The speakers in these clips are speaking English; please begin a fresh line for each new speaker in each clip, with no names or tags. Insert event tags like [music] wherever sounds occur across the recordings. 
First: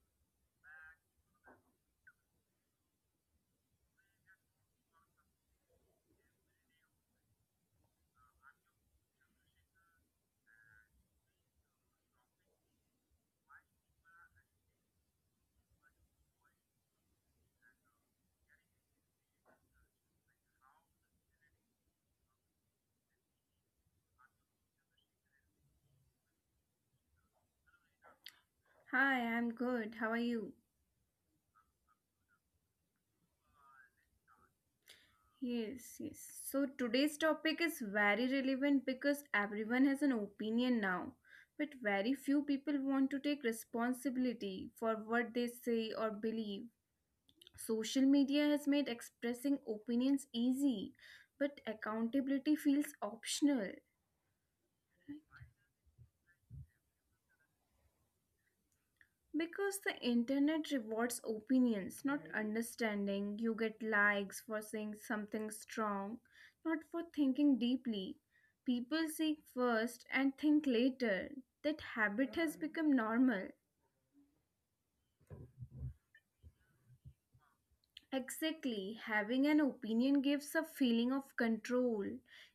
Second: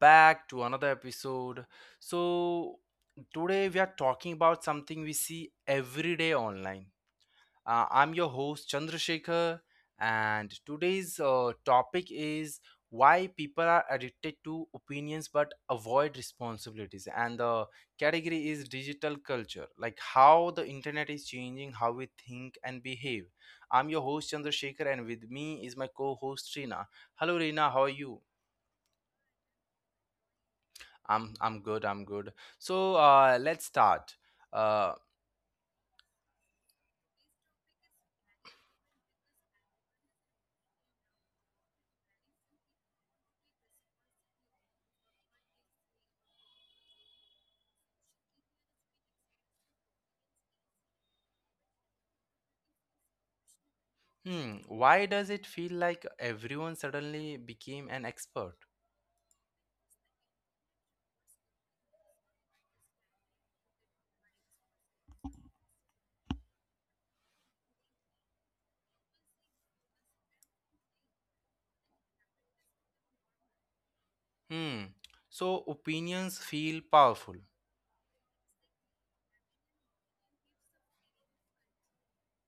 back to another episode. So, today we are talking about something we see every day online. I'm your host Chandrasekhar, and today's topic is why people are addicted to opinions but avoid responsibilities. And the category is digital culture, like how the internet is changing how we think and behave. I'm your host Chandrasekhar, and with me is my co host Reena. Hello, Reena, how are you?
Hi, I'm good. How are you?
I'm good. I'm good. So let's start. Uh,
Yes, yes. So today's topic is very relevant because everyone has an opinion now, but very few people want to take responsibility for what they say or believe. Social media has made expressing opinions easy, but accountability feels optional.
hmm. Why does it feel like everyone suddenly became an expert?
Because the internet rewards opinions, not understanding. You get likes for saying something strong, not for thinking deeply. People seek first and think later. That habit has become normal.
Hmm. So opinions feel powerful.
Exactly, having an opinion gives a feeling of control.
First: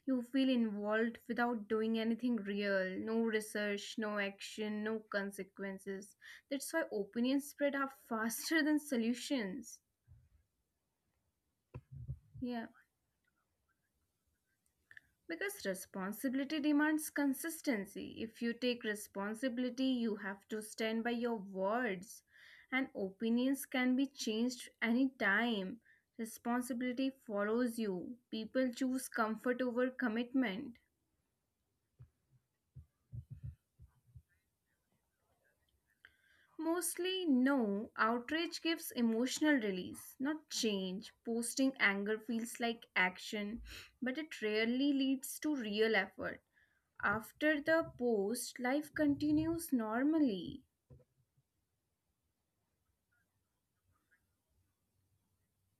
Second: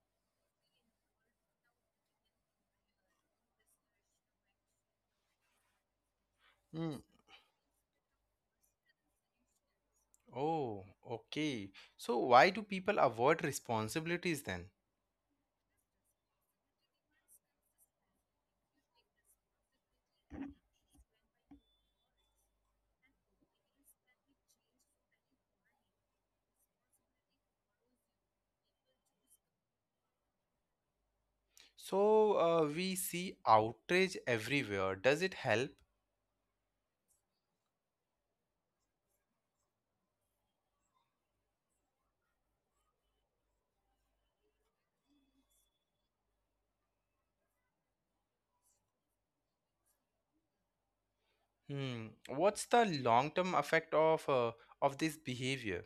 You feel involved without doing anything real. No research, no action, no consequences. That's why
Hmm.
opinions spread are [laughs] faster than solutions.
Oh, okay. So why do
Yeah.
people avoid responsibilities then?
Because responsibility demands consistency. If you take responsibility, you have to stand by your words, and opinions can be changed anytime. Responsibility follows you. People choose comfort over commitment.
So we see outrage everywhere. Does it help?
Mostly, no. Outrage gives emotional release, not change. Posting anger feels like action, but it rarely leads to real effort. After the post, life continues normally.
Hmm. What's the long-term effect of this behavior?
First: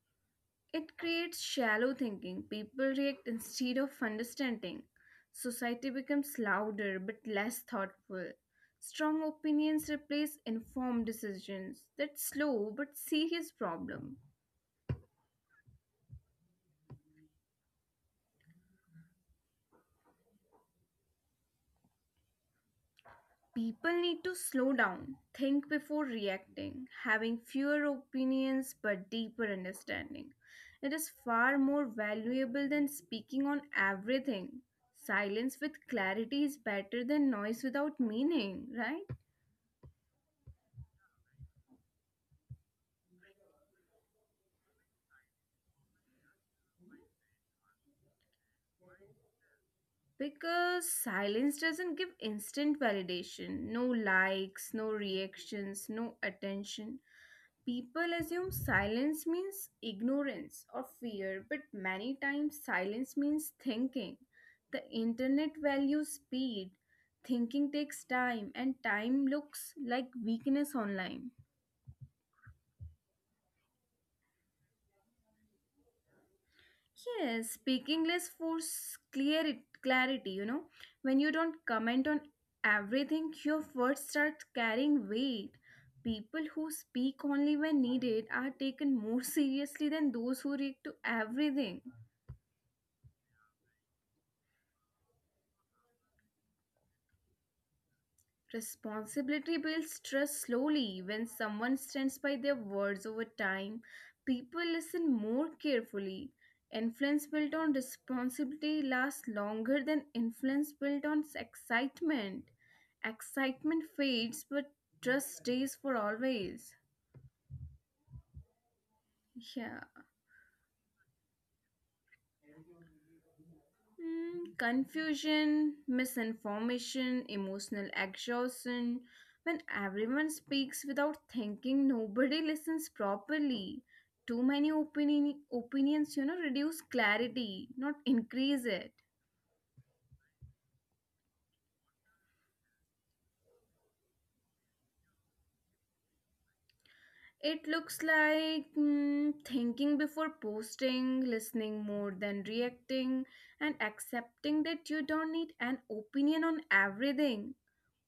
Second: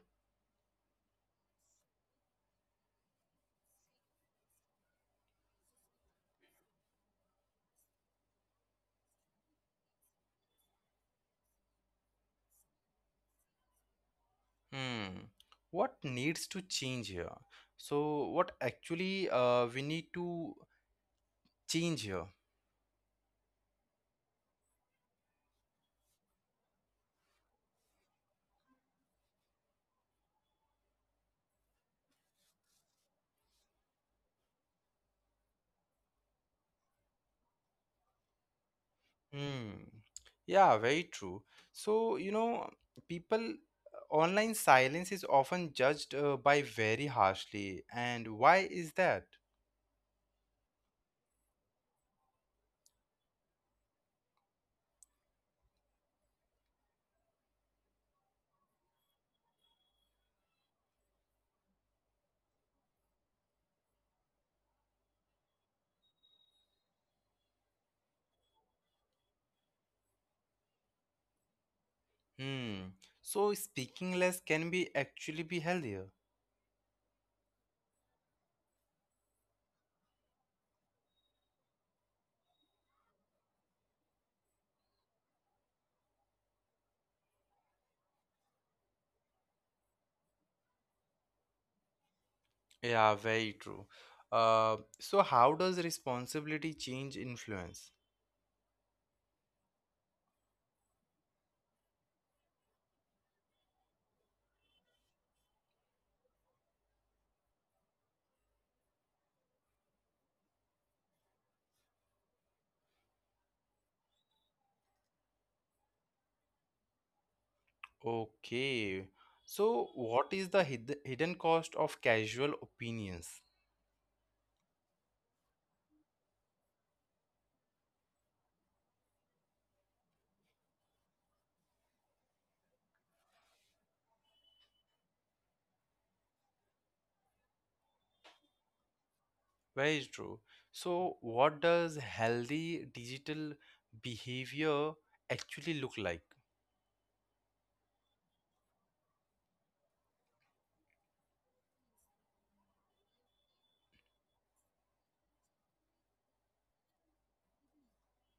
It creates shallow thinking. People react instead of understanding. Society becomes louder but less thoughtful. Strong opinions replace informed decisions. That's slow but serious problem.
Hmm. What needs to change here? So, what actually we need to change here?
People need to slow down, think before reacting, having fewer opinions but deeper understanding. It is far more valuable than speaking on everything. Silence with clarity is better than noise without meaning, right?
Hmm. Yeah, very true. So, you know, people online silence is often judged by very harshly. And why is that?
Because silence doesn't give instant validation, no likes, no reactions, no attention. People assume silence means ignorance or fear, but many times silence means thinking. The internet values speed, thinking takes time, and time looks like weakness online.
Hmm. So, speaking less can be actually be healthier.
Yes, speaking less force clear clarity, you know. When you don't comment on everything, your words start carrying weight. People who speak only when needed are taken more [laughs] seriously than those who react to everything.
Yeah, very true. So, how does responsibility change influence?
Responsibility builds trust slowly. When someone stands by their words over time, people listen more carefully. Influence built on responsibility lasts longer than influence built on excitement. Excitement fades, but trust stays for always.
Okay. So,
Yeah.
what is the hidden cost of casual opinions?
Confusion, misinformation, emotional exhaustion. When everyone speaks without thinking, nobody listens properly. Too many opinions reduce clarity, not increase it.
Very true. So, what does healthy digital behavior actually look like?
It looks like thinking before posting, listening more than reacting, and accepting that you don't need an opinion on everything.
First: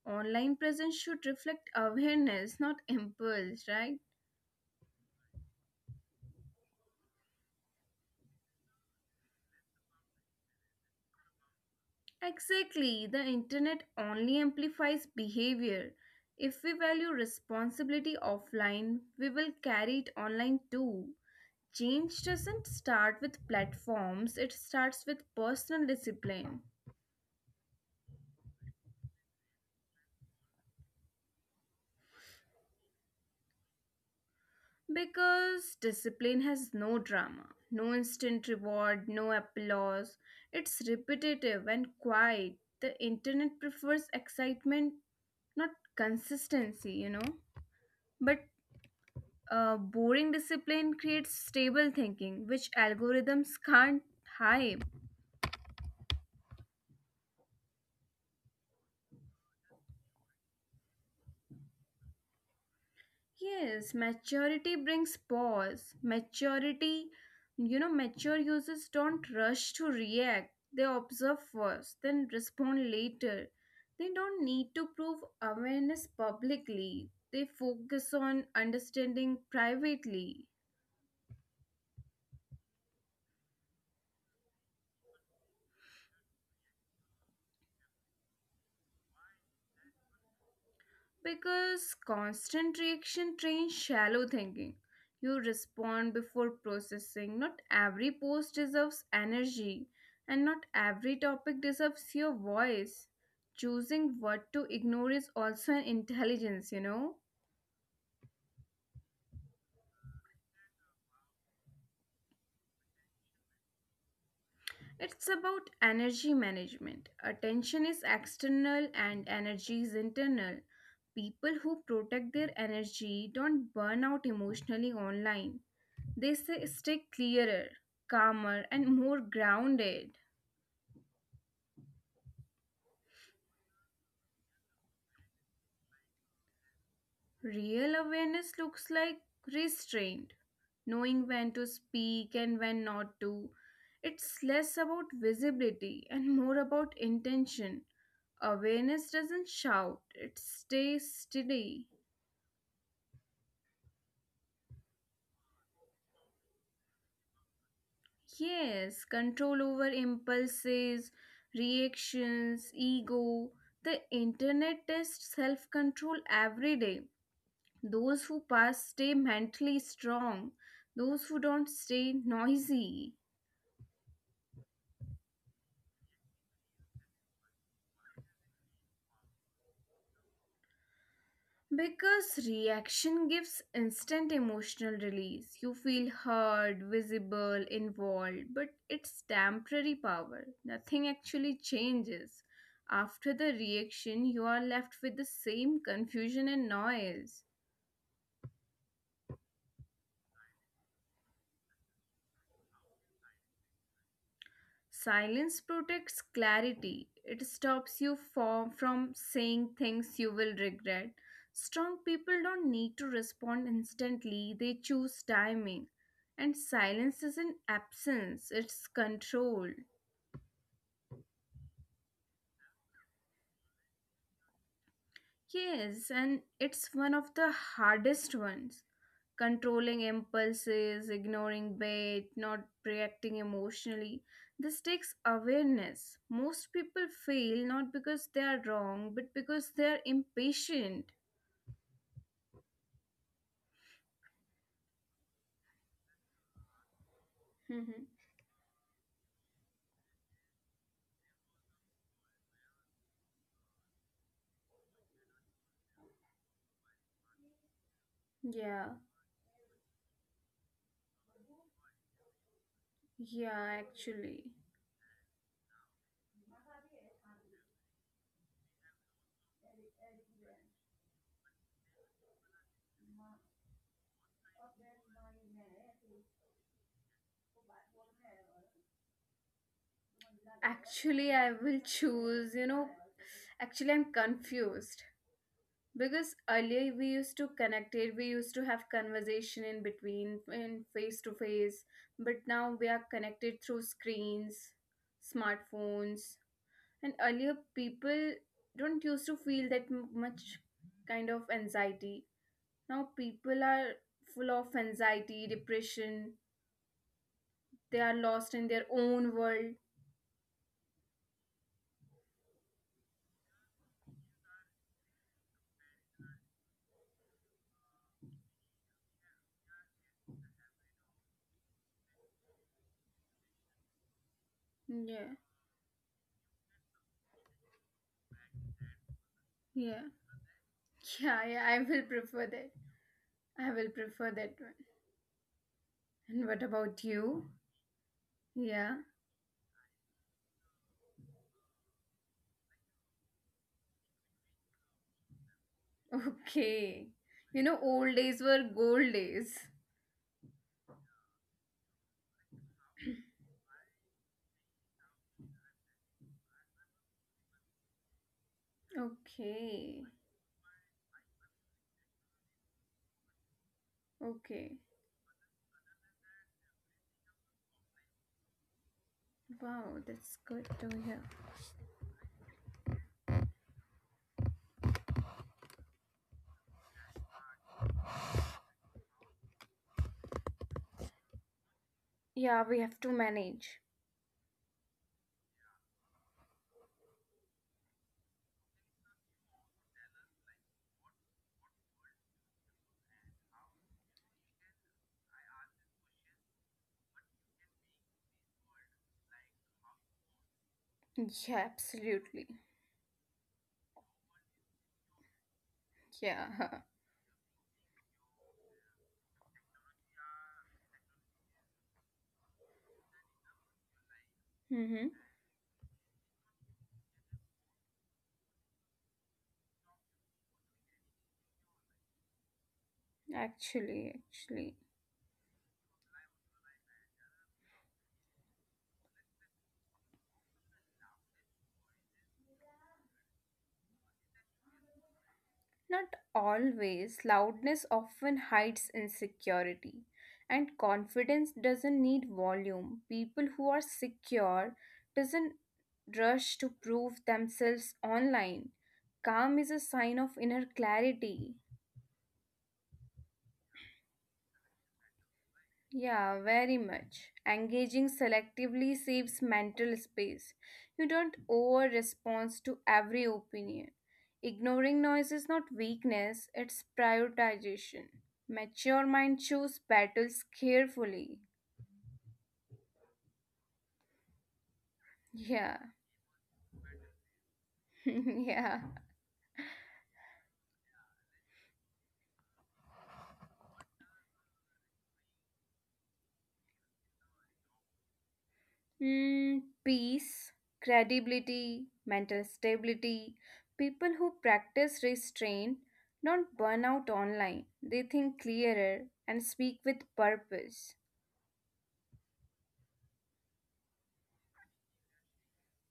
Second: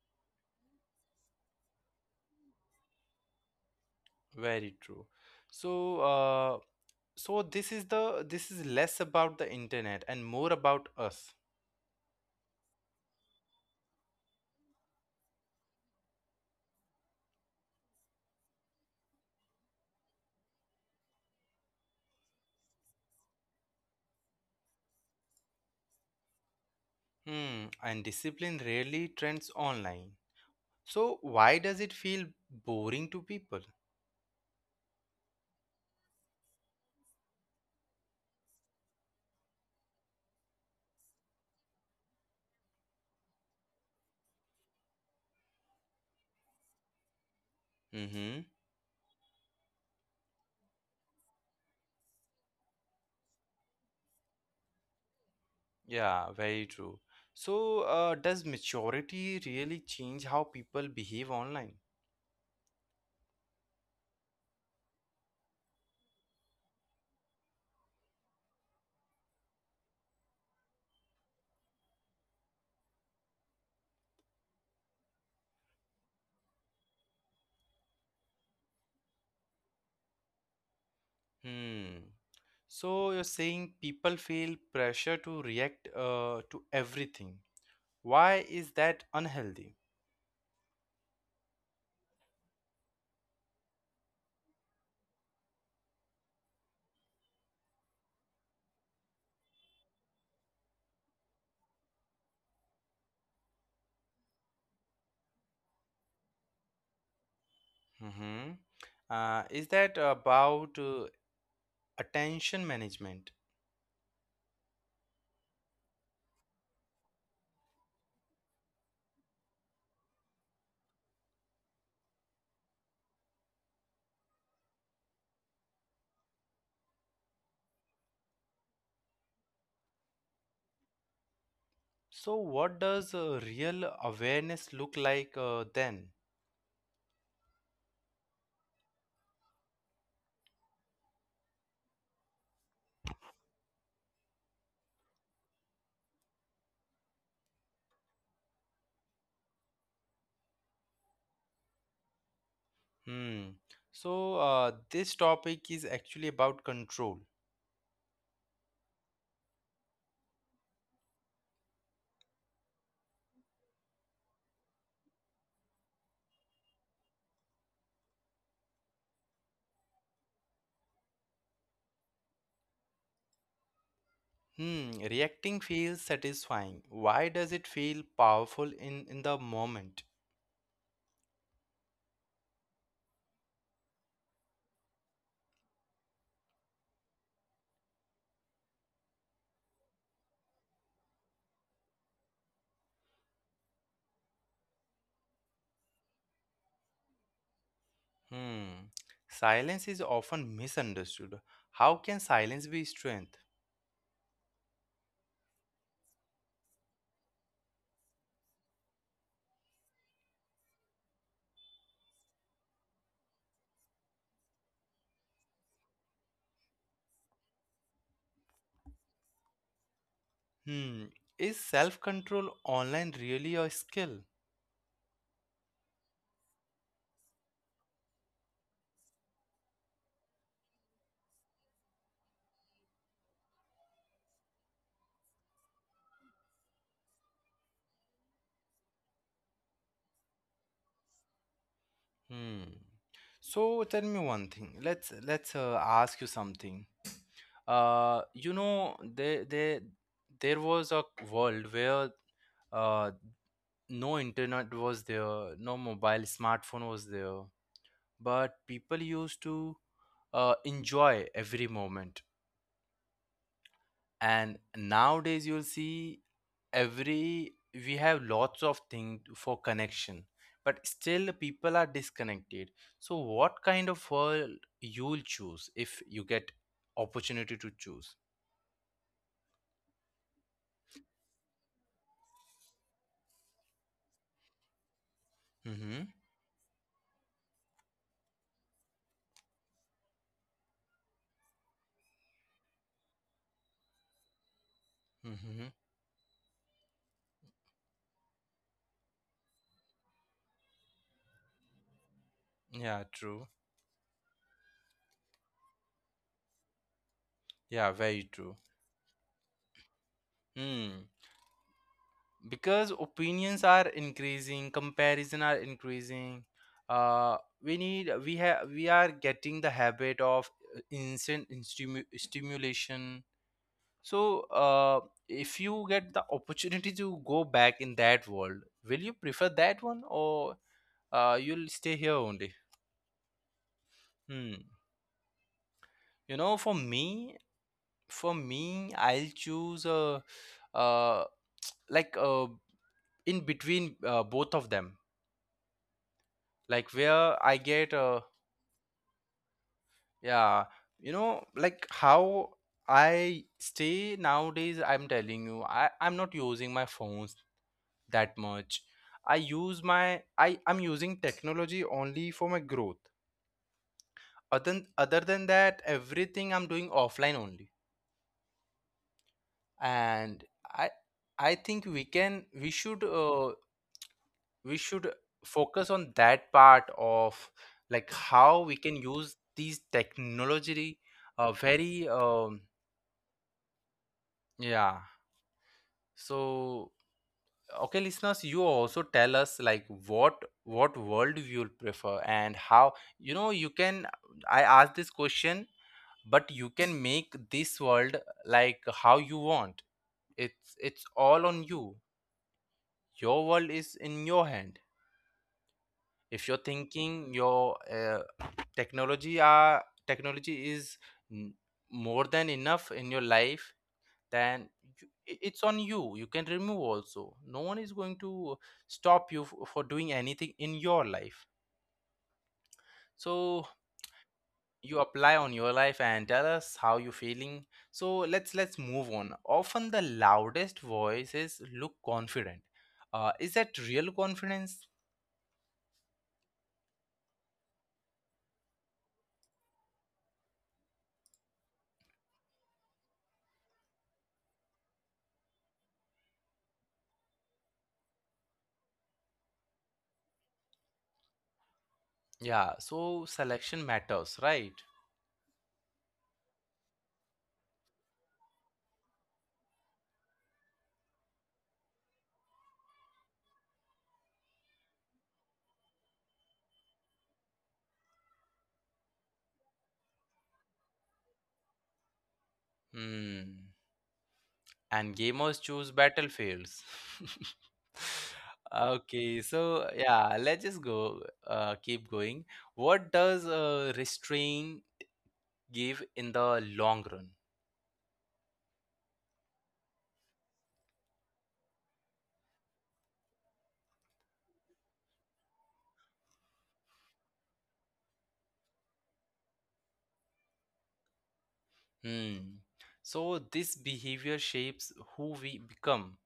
Online presence should reflect awareness, not impulse, right?
Very true. So, uh, so this is the this is less about the internet and more about us.
Exactly, the internet only amplifies behavior. If we value responsibility offline, we will carry it online too. Change doesn't start with platforms, it starts with personal discipline.
Hmm. And discipline rarely trends online. So, why does it feel boring to people?
Because discipline has no drama, no instant reward, no applause. It's repetitive and quiet. The internet prefers excitement, not consistency.
Mm-hmm.
But boring discipline creates stable thinking, which algorithms can't hype.
Yeah, very true. So, does maturity really change how people behave online?
Yes, maturity brings pause. Maturity, you know, mature users don't rush to react. They observe first, then respond later. They don't need to prove awareness publicly. They focus on understanding privately.
Hmm. So, you're saying people feel pressure to react to everything. Why is that unhealthy?
Because constant reaction trains shallow thinking. You respond before processing. Not every post deserves energy, and not every topic deserves your voice. Choosing what to ignore is also an intelligence?
Mm-hmm. Is that about attention management?
It's about energy management. Attention is external and energy is internal. People who protect their energy don't burn out emotionally online. They say stay clearer, calmer, and more grounded.
So, what does real awareness look like then?
Real awareness looks like restraint, knowing when to speak and when not to. It's less about visibility and more about intention. Awareness doesn't shout, it stays steady.
Hmm. So, this topic is actually about control.
Yes, control over impulses, reactions, ego. The internet tests self control every day. Those who pass stay mentally strong, those who don't stay noisy.
Hmm, reacting feels satisfying. Why does it feel powerful in the moment?
Because reaction gives instant emotional release. You feel heard, visible, involved, but it's temporary power. Nothing actually changes. After the reaction, you are left with the same confusion and noise.
Hmm. Silence is often misunderstood. How can silence be strength?
Silence protects clarity. It stops you from saying things you will regret. Strong people don't need to respond instantly, they choose timing. And silence is an absence, it's control.
Hmm. Is self control online really a skill?
Yes, and it's one of the hardest ones. Controlling impulses, ignoring bait, not reacting emotionally. This takes awareness. Most people fail not because they are wrong, but because they are impatient.
Hmm. So tell me one thing. Let's ask you something.
Mhm.
You know, there was a world where uh no internet was there, no mobile smartphone was there, but people
Yeah,
used to enjoy every moment,
yeah, actually.
and nowadays you'll see every we have lots of things for connection, but still people are disconnected. So what kind of world you'll choose if you get opportunity to choose?
Actually, I will choose, actually, I'm confused.
Mm-hmm,
Because earlier we used to connect it, we used to have conversation in between, in face to face, but now we are connected through screens,
mm-hmm.
smartphones, and earlier people don't used to feel that much kind of anxiety.
Yeah, true.
Now people are full of anxiety, depression.
Yeah, very
They are
true.
lost in their own world.
Hmm. Because opinions are increasing, comparison are increasing, uh we need we have we are getting the habit of instant stimu- stimulation. so uh
Yeah,
if you get the opportunity to go back in that world, will you prefer that one,
yeah,
or
[laughs] yeah,
you'll
yeah. I
stay here
will
only?
prefer that. I will prefer
Hmm.
that one.
You know,
And
for
what about
me,
you?
for me,
Yeah.
I'll choose uh like in between both of them, like
Okay.
where I
You
get
know, old days were gold days.
yeah. You know, like how I stay nowadays, I'm telling you, I'm not using my phones that much. I use
Okay.
my I, I'm using technology only for my growth.
Okay.
Other than that, everything I'm doing offline only.
Wow,
And
that's good
I
to hear.
I think we should focus on that part of like how we can use these technology very
Yeah, we have to manage.
yeah. So, okay, listeners, you also tell us like what worldview you'll prefer and how, you know, you can. I asked this question, but you can make this world like how you want. It's all on
Yeah,
you.
absolutely.
Your world is in your hand. If you're
Yeah. [laughs]
thinking your technology are technology is n- more than enough in your life, then you,
Mm-hmm.
it's on you, you can remove also. No one is going to stop you for doing anything in your life. So
Actually,
you
actually.
apply on your life and tell us how you feeling. So let's move on. Often the loudest voices look confident. Is that real confidence?
Not always. Loudness often hides insecurity. And confidence doesn't need volume. People who are secure doesn't rush to prove themselves online. Calm is a sign of inner clarity.
Yeah, so selection matters, right?
Yeah, very much. Engaging selectively saves mental space. You don't over respond to every opinion. Ignoring noise is not weakness, it's prioritization. Mature mind choose battles carefully.
Hmm. And gamers choose
Yeah,
battlefields. [laughs]
[laughs] yeah.
Okay, so yeah, let's just go, keep going. What does restrain give in the long run?
Peace, credibility, mental stability. People who practice restraint don't burn out online. They think clearer and speak with purpose.
Hmm. So this behavior shapes who we become.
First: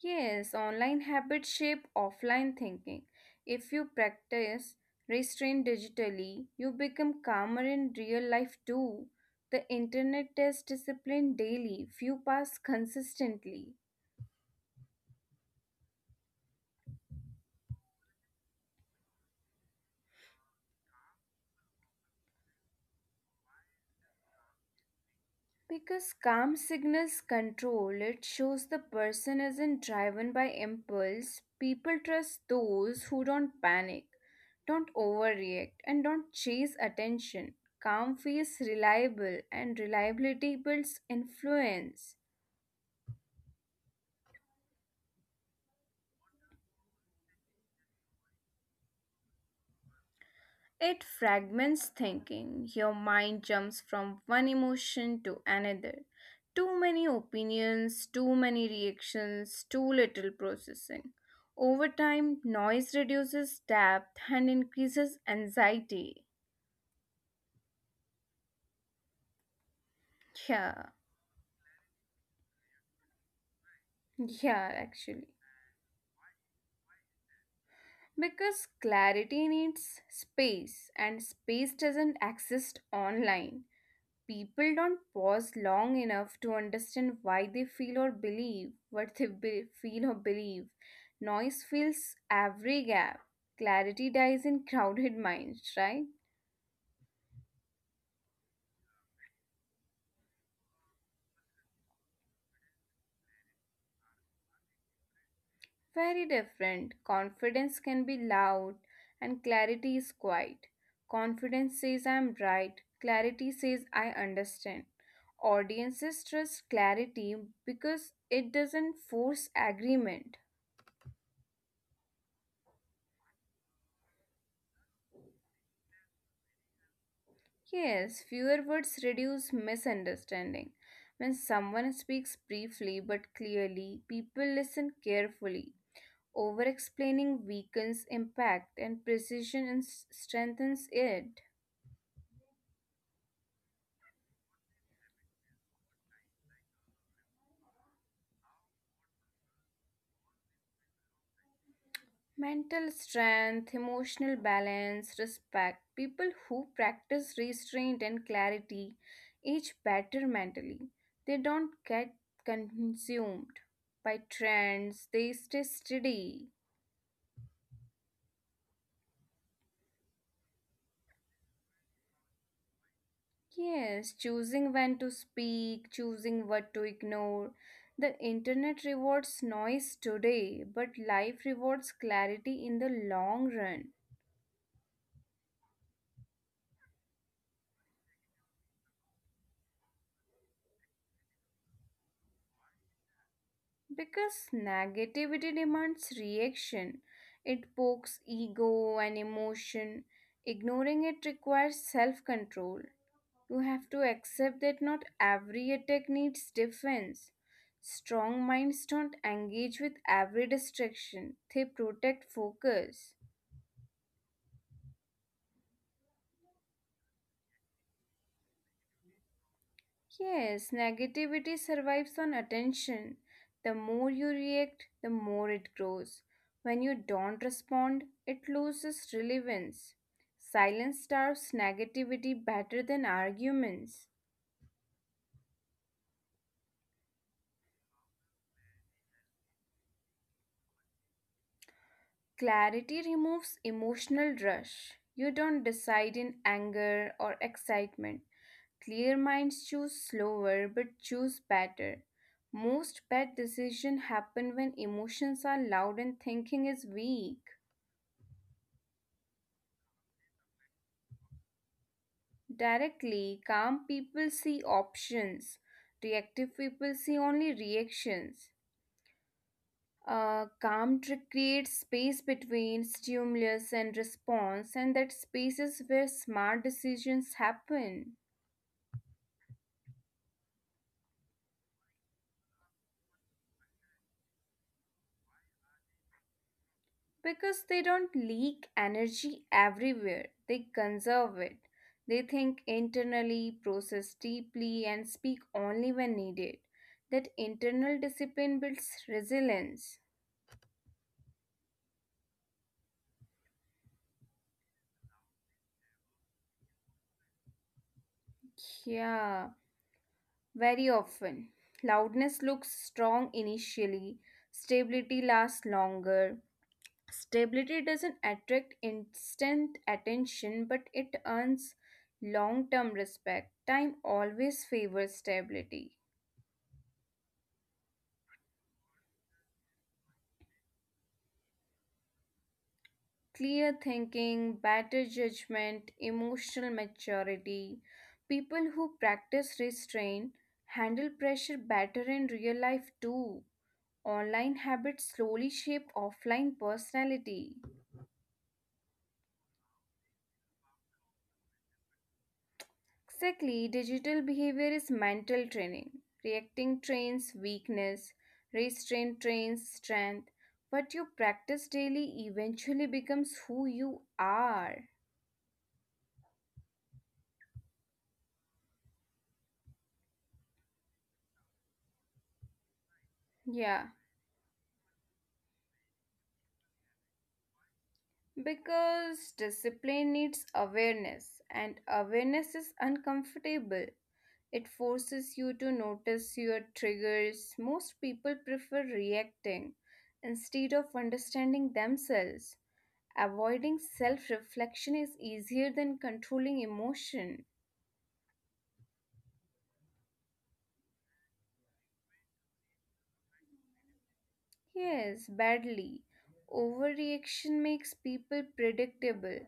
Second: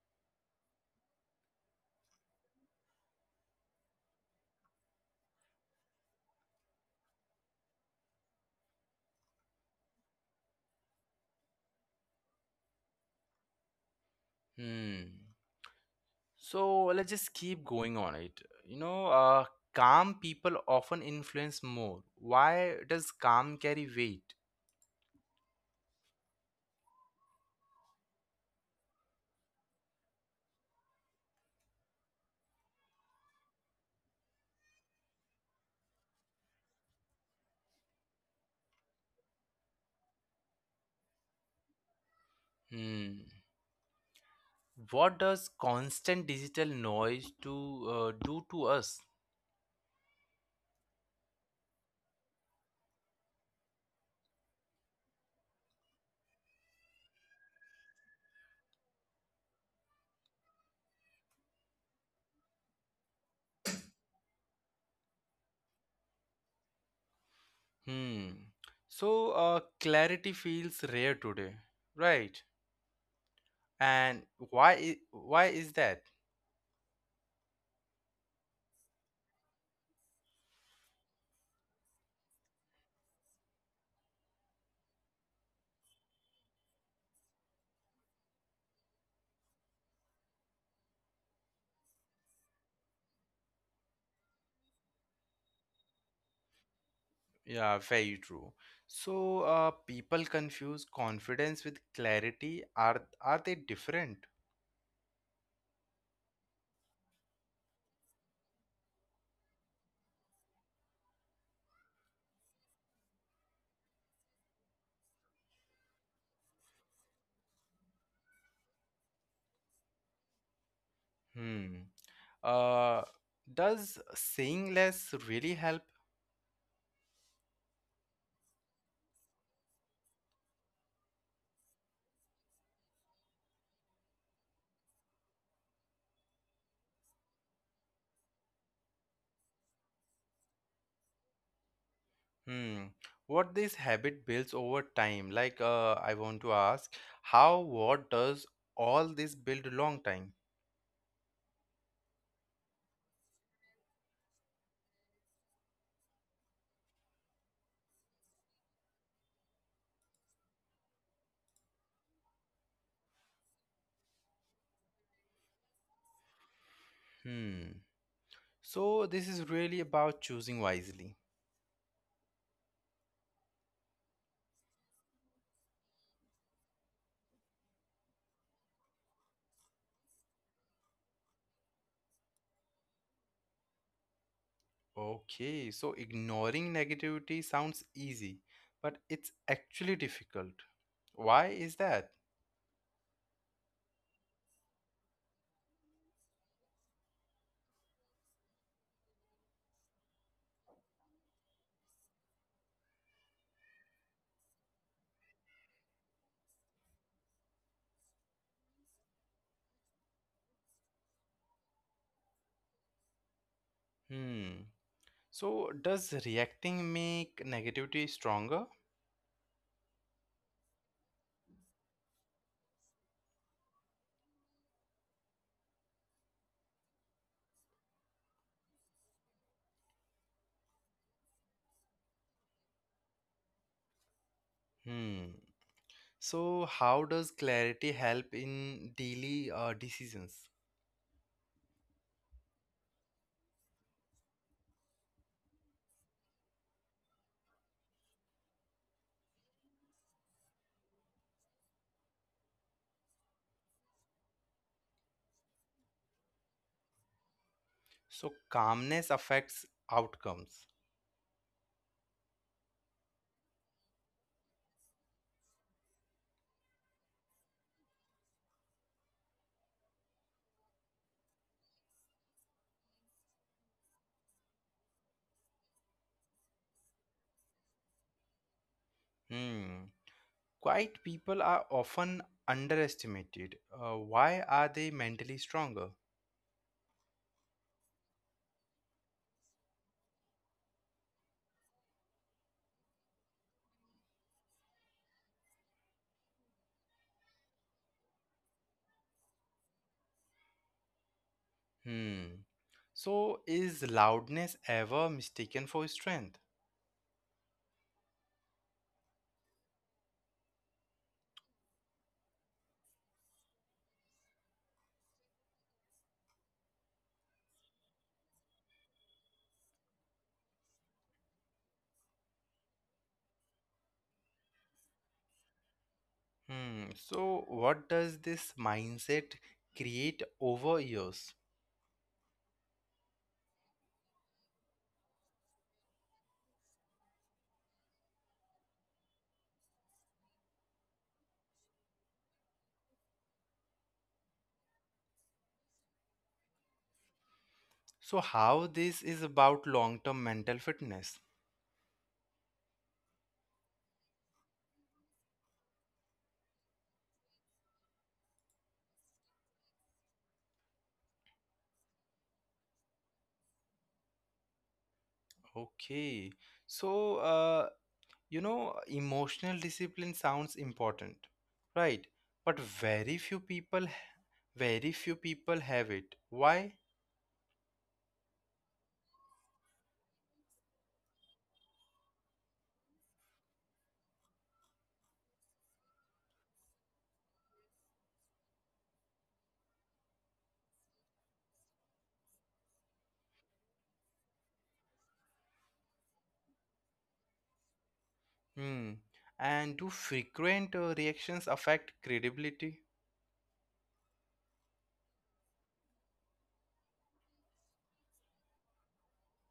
Yes, online habits shape offline thinking. If you practice restraint digitally, you become calmer in real life too. The internet tests discipline daily, few pass consistently.
Hmm. So let's just keep going on it. You know, calm people often influence more. Why does calm carry weight?
Because calm signals control, it shows the person isn't driven by impulse. People trust those who don't panic, don't overreact, and don't chase attention. Calm feels reliable, and reliability builds influence.
Hmm. What does constant digital noise to do to us?
It fragments thinking. Your mind jumps from one emotion to another. Too many opinions, too many reactions, too little processing. Over time, noise reduces depth and increases anxiety.
Hmm. So clarity feels
Yeah,
rare today, right? And
yeah, actually.
why is that?
Because clarity needs space, and space doesn't exist online. People don't pause long enough to understand why they feel or believe what they feel or believe. Noise fills every gap. Clarity dies in crowded minds, right?
Yeah, very true. So people confuse confidence with clarity. Are they different?
Very different. Confidence can be loud and clarity is quiet. Confidence says I'm right, clarity says I understand. Audiences trust clarity because it doesn't force agreement.
Hmm. Uh, does saying less really help?
Yes, fewer words reduce misunderstanding. When someone speaks briefly but clearly, people listen carefully. Over explaining weakens impact and precision strengthens it.
Hmm. What this habit builds over time? Like, I want to ask, how, what does all this build long time?
Mental strength, emotional balance, respect. People who practice restraint and clarity age better mentally. They don't get consumed by trends, they stay steady.
Hmm. So this is really about choosing wisely.
Yes, choosing when to speak, choosing what to ignore. The internet rewards noise today, but life rewards clarity in the long run.
Okay, so ignoring negativity sounds easy, but it's actually difficult. Why is that?
Because negativity demands reaction, it pokes ego and emotion. Ignoring it requires self control. You have to accept that not every attack needs defense. Strong minds don't engage with every distraction, they protect focus.
Hmm. So does reacting make negativity stronger?
Yes, negativity survives on attention. The more you react, the more it grows. When you don't respond, it loses relevance. Silence starves negativity better than arguments.
Hmm. So how does clarity help in daily decisions?
Clarity removes emotional rush. You don't decide in anger or excitement. Clear minds choose slower but choose better. Most bad decisions happen when emotions are loud and thinking is weak.
So calmness affects outcomes.
Directly, calm people see options, reactive people see only reactions. A calm trick creates space between stimulus and response, and that space is where smart decisions happen.
Hmm. Quiet people are often underestimated. Why are they mentally stronger?
Because they don't leak energy everywhere, they conserve it. They think internally, process deeply, and speak only when needed. That internal discipline builds resilience.
Hmm. So is loudness ever mistaken for strength?
Yeah. Very often, loudness looks strong initially, stability lasts longer. Stability doesn't attract instant attention, but it earns long term respect. Time always favors stability.
Hmm. So what does this mindset create over years?
Clear thinking, better judgment, emotional maturity. People who practice restraint handle pressure better in real life too. Online habits slowly shape offline personality.
So how this is about long-term mental fitness?
Exactly, digital behavior is mental training. Reacting trains weakness, restraint trains strength. What you practice daily eventually becomes who you are.
Okay. So uh, You know, emotional discipline sounds important, right? But
Yeah,
very few people have it. Why?
because discipline needs awareness, and awareness is uncomfortable. It forces you to notice your triggers. Most people prefer reacting instead of understanding themselves. Avoiding self reflection is easier than controlling emotion.
Hmm. And do frequent reactions affect credibility?
Yes, badly. Overreaction makes people predictable.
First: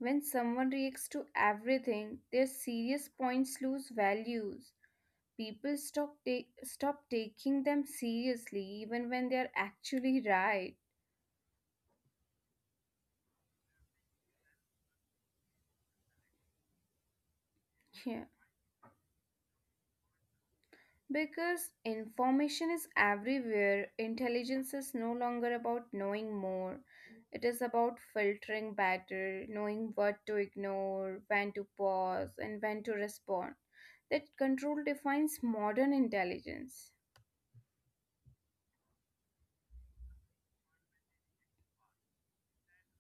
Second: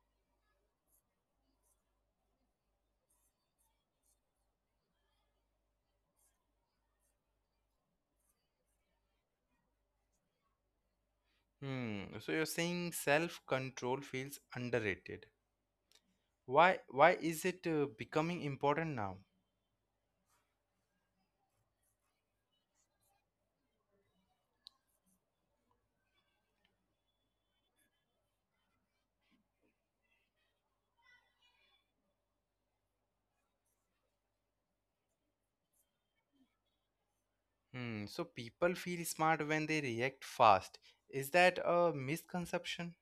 When someone reacts to everything, their serious points lose values. People stop taking them seriously even when they are actually right.
Hmm. So you're saying self-control feels underrated. Why is it
[laughs] Yeah.
becoming important now?
Because information is everywhere, intelligence is no longer about knowing more. It is about filtering better, knowing what to ignore, when to pause, and when to respond. That control defines modern intelligence.
Hmm. So people feel smart when they react fast. Is that a misconception?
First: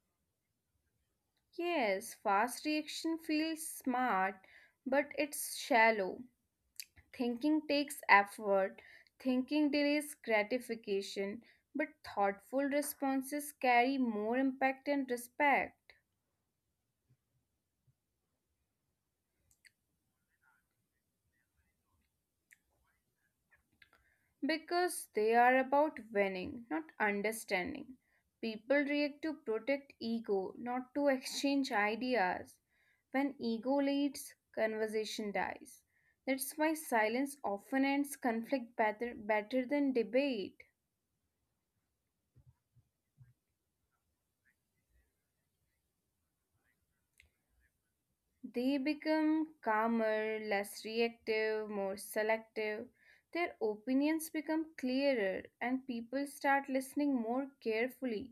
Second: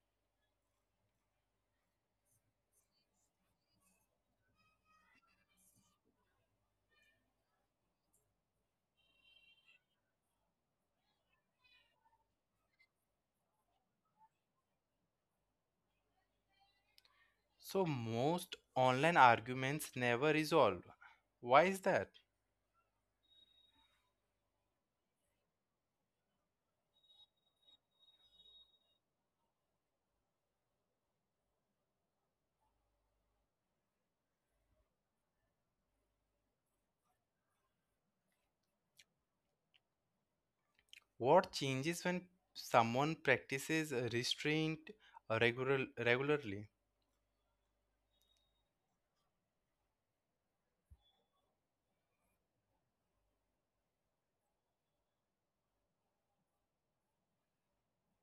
Yes, fast reaction feels smart, but it's shallow. Thinking takes effort, thinking delays gratification, but thoughtful responses carry more impact and respect.
So most online arguments never resolve. Why is that?
Because they are about winning, not understanding. People react to protect ego, not to exchange ideas. When ego leads, conversation dies. That's why silence often ends conflict better, better than debate.
What changes when someone practices restraint regularly?
They become calmer, less reactive, more selective. Their opinions become clearer, and people start listening more carefully.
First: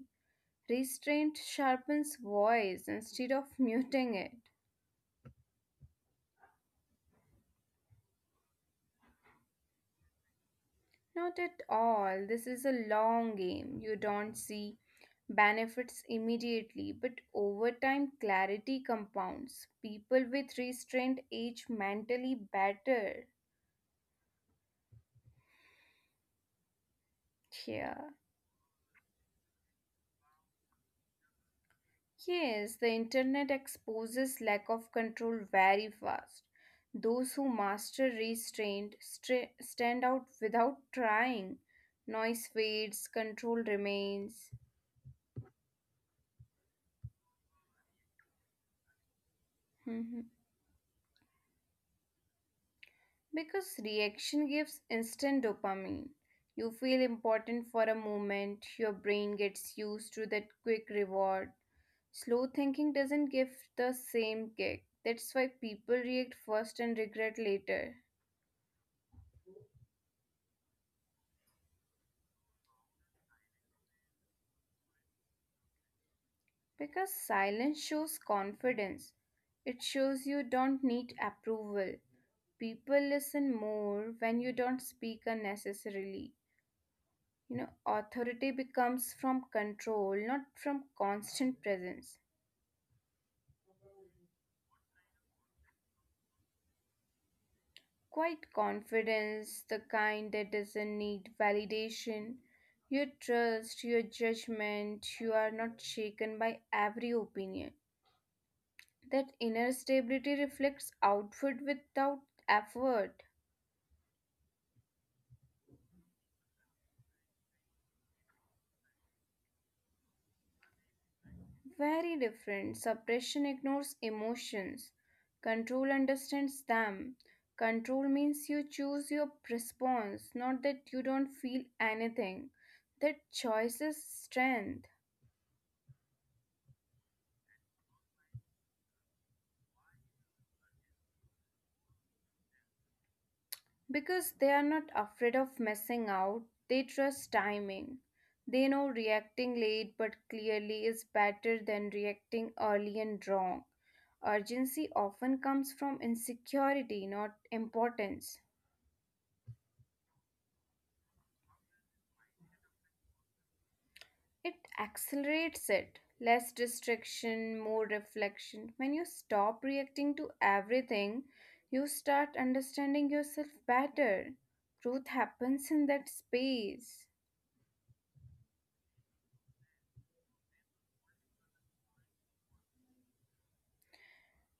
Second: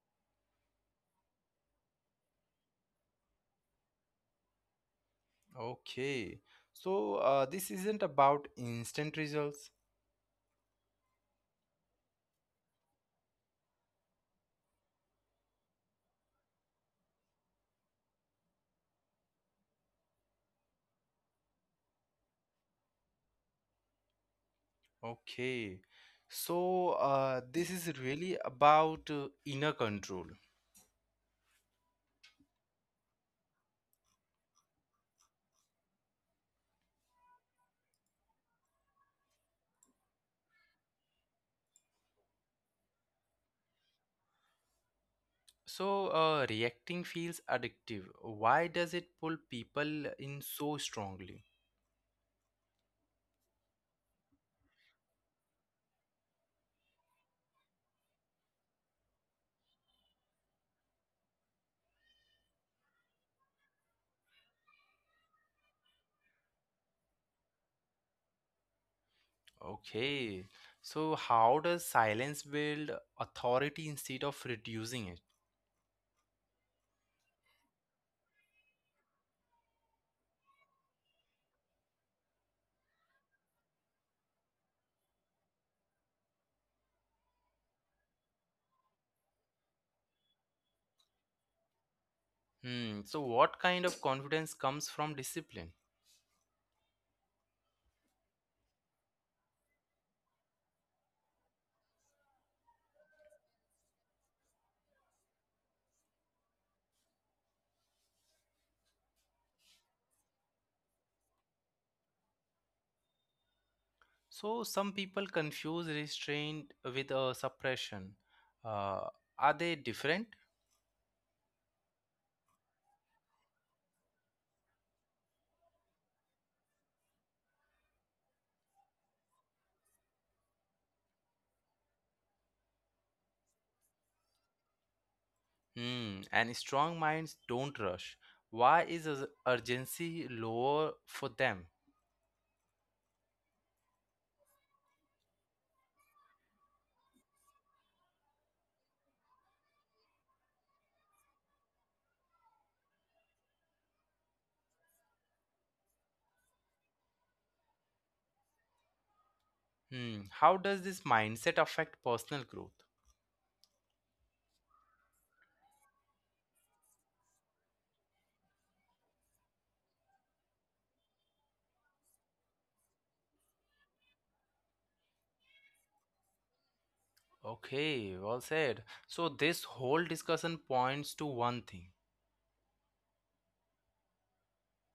Restraint sharpens voice instead of muting it.
Okay. So this isn't about instant results.
Not at all. This is a long game. You don't see benefits immediately, but over time, clarity compounds. People with restraint age mentally better.
Okay. So this is
Yeah.
really about inner control.
Yes, the internet exposes lack of control very fast. Those who master restraint stand out without trying. Noise fades, control remains.
So reacting feels addictive. Why does it pull people
Mhm.
in so strongly?
Because reaction gives instant dopamine. You feel important for a moment, your brain gets used to that quick reward. Slow thinking doesn't give the same kick. That's why people react first and regret later.
Okay. So how does silence build authority instead of reducing it?
Because silence shows confidence. It shows you don't need approval. People listen more when you don't speak unnecessarily. Authority becomes from control, not from constant presence.
Hmm. So what kind of confidence comes from discipline?
Quiet confidence, the kind that doesn't need validation. You trust your judgment, you are not shaken by every opinion. That inner stability reflects outward without effort.
So some people confuse restraint with suppression. Uh, are they different?
Very different. Suppression ignores emotions, control understands them. Control means you choose your response, not that you don't feel anything. That choice is strength.
Hmm. And strong minds don't rush. Why is urgency lower for them?
Because they are not afraid of messing out, they trust timing. They know reacting late but clearly is better than reacting early and wrong. Urgency often comes from insecurity, not importance.
Hmm. How does this mindset affect personal growth?
It accelerates it. Less distraction, more reflection. When you stop reacting to everything, you start understanding yourself better. Growth happens in that space.
Okay, well said. So this whole discussion points to one thing.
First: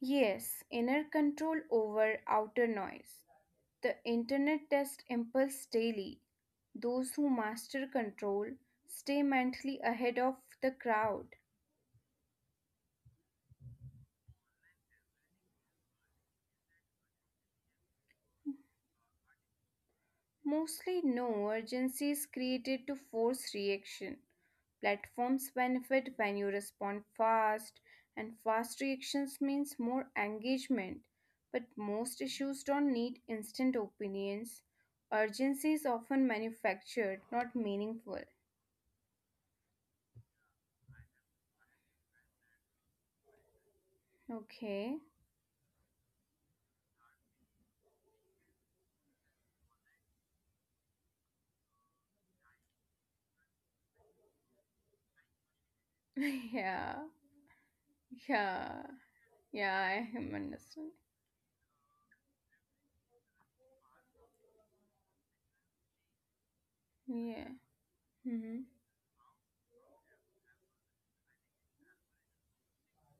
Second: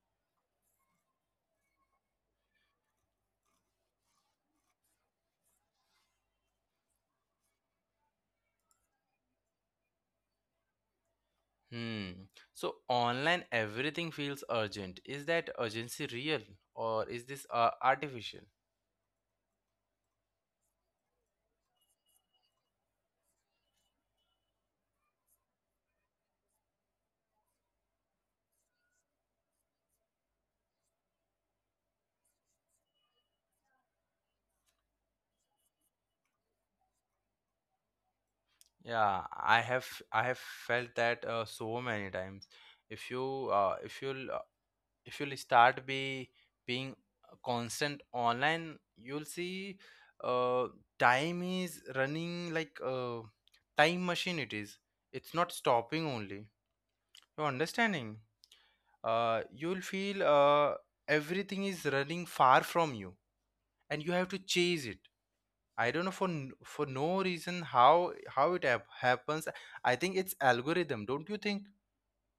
Yes, inner control over outer noise. The internet tests impulse daily. Those who master control stay mentally ahead of the crowd.
Hmm. So online everything feels urgent. Is that urgency real, or is this artificial?
Mostly, no, urgency is created to force reaction. Platforms benefit when you respond fast, and fast reactions means more engagement. But most issues don't need instant opinions. Urgency is often manufactured, not meaningful.
Yeah, I have felt that so many times. If you uh, if you'll uh,
Okay.
if you'll start be being constant online, you'll see uh, time is running like a time machine. It is. It's not
[laughs]
stopping
Yeah,
only. You
yeah,
understanding?
yeah, I am
You'll
understand.
feel everything is running far from you, and you have to chase it. I don't know
Yeah,
for no reason
mm-hmm.
how it happens. I think it's algorithm, don't you think?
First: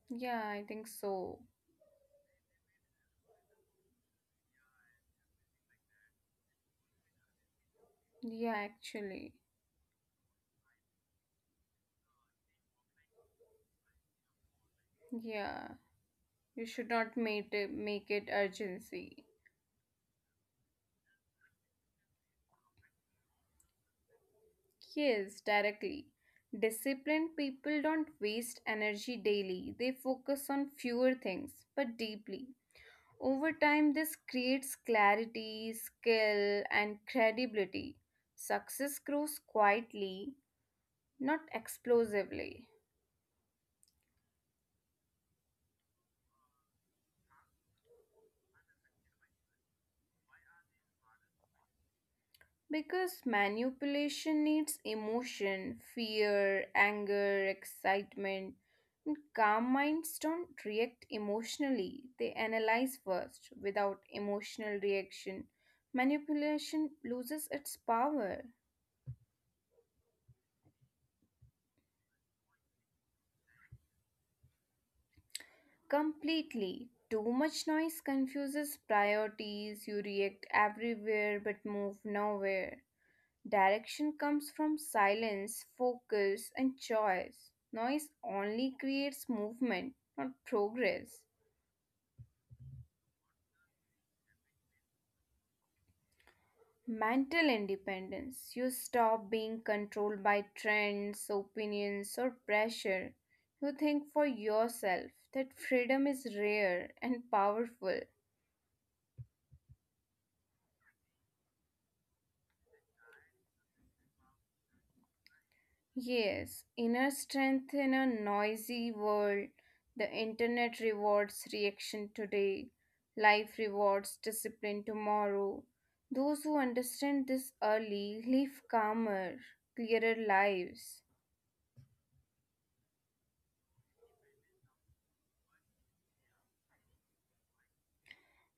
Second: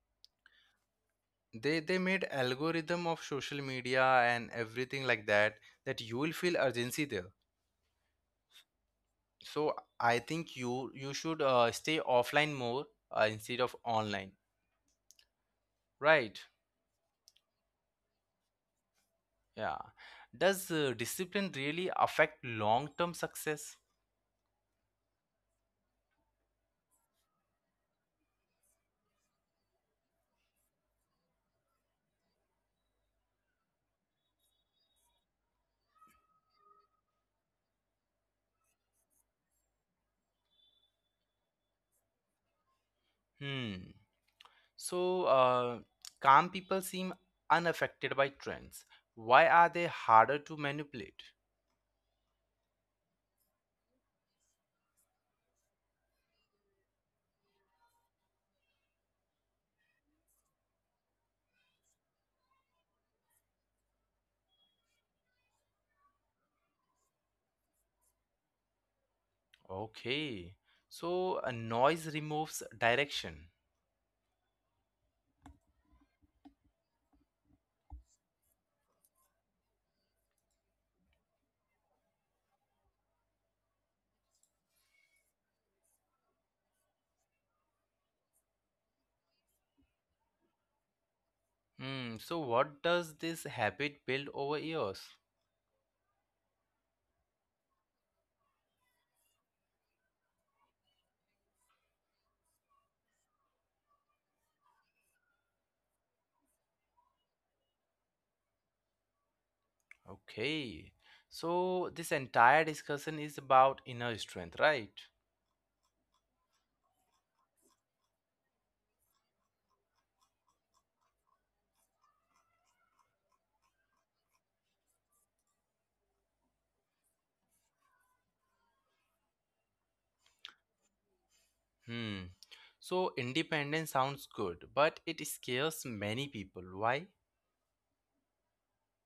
Yeah, I think so.
They made algorithm of social media and everything like that, that you will feel urgency there.
Yeah, actually,
So I think you should stay offline more instead of online,
yeah,
right?
you should not make it urgency.
Yeah. Does discipline really affect long term success?
Yes, directly. Disciplined people don't waste energy daily, they focus on fewer things but deeply. Over time, this creates clarity, skill, and credibility. Success grows quietly, not explosively.
Hmm. So, calm people seem unaffected by trends. Why are they harder to manipulate?
Because manipulation needs emotion, fear, anger, excitement. And calm minds don't react emotionally, they analyze first. Without emotional reaction, manipulation loses its power
Okay. So, a noise removes direction.
completely. Too much noise confuses priorities, you react everywhere but move nowhere. Direction comes from silence, focus, and choice. Noise only creates movement, not progress.
Hmm. So, what does this habit build over years?
Mental independence. You stop being controlled by trends, opinions, or pressure. You think for yourself that freedom is rare and powerful.
Okay. So, this entire discussion is about inner strength, right?
Yes, inner strength in a noisy world. The internet rewards reaction today, life rewards discipline tomorrow. Those who understand this early live calmer, clearer lives.
Hmm. So, independence sounds good, but it scares many people. Why?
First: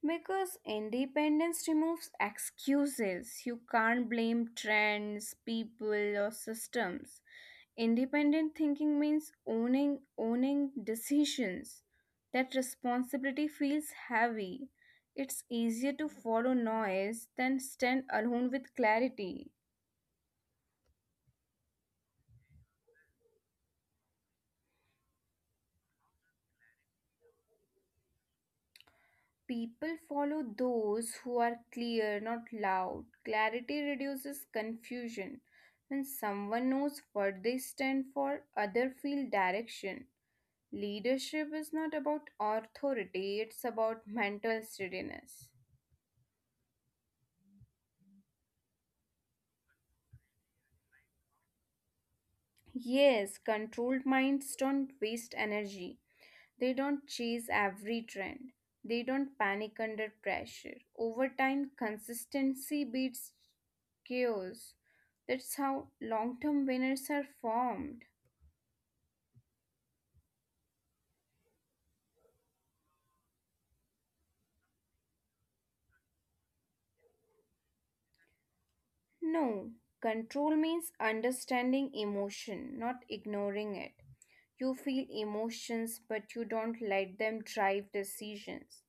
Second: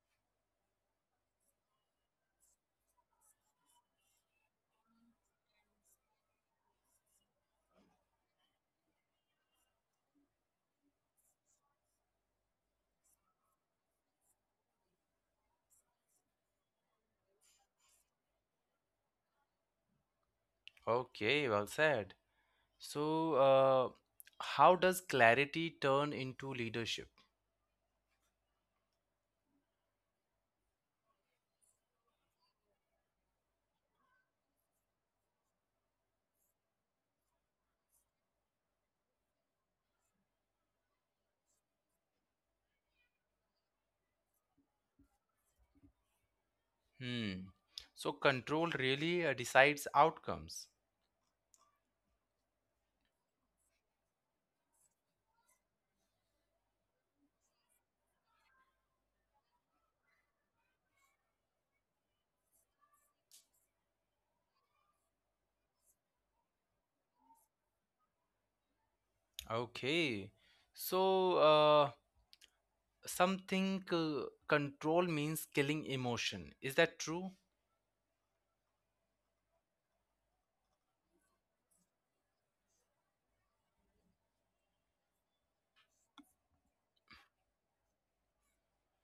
Because independence removes excuses. You can't blame trends, people, or systems. Independent thinking means owning decisions. That responsibility feels heavy. It's easier to follow noise than stand alone with clarity.
Okay, well said. So, how does clarity turn into leadership?
People follow those who are clear, not loud. Clarity reduces confusion. When someone knows what they stand for, others feel direction. Leadership is not about authority, it's about mental steadiness.
Hmm. So, control really decides outcomes.
Yes, controlled minds don't waste energy. They don't chase every trend. They don't panic under pressure. Over time, consistency beats chaos. That's how long term winners are formed.
Okay. So, something control means killing emotion. Is that true?
No, control means understanding emotion, not ignoring it. You feel emotions, but you don't let them drive decisions.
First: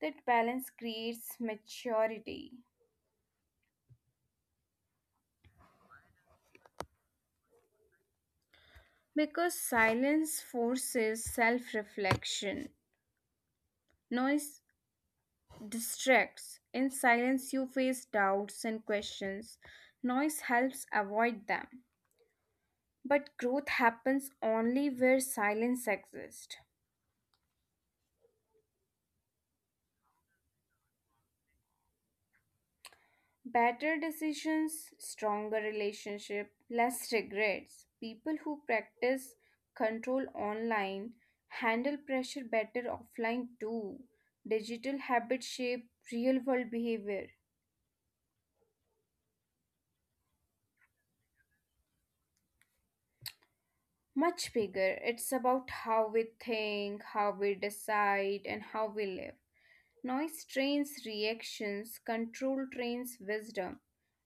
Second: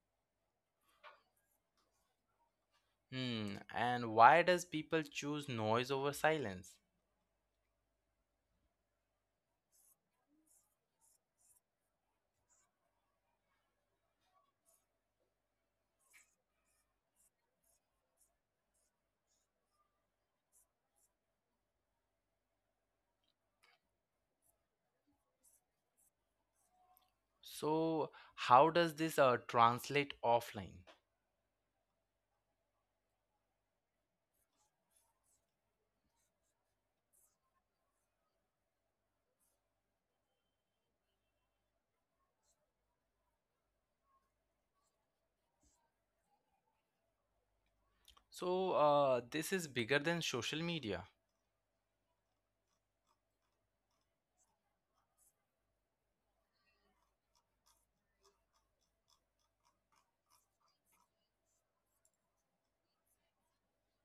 That balance creates maturity.
Hmm. And why does people choose noise over silence?
Because silence forces self reflection, noise distracts. In silence, you face doubts and questions. Noise helps avoid them. But growth happens only where silence exists.
So, how does this translate offline?
Better decisions, stronger relationship, less regrets. People who practice control online handle pressure better offline too. Digital habits shape real world behavior.
So, this is bigger than social media.
Much bigger. It's about how we think, how we decide, and how we live. Noise trains reactions, control trains wisdom,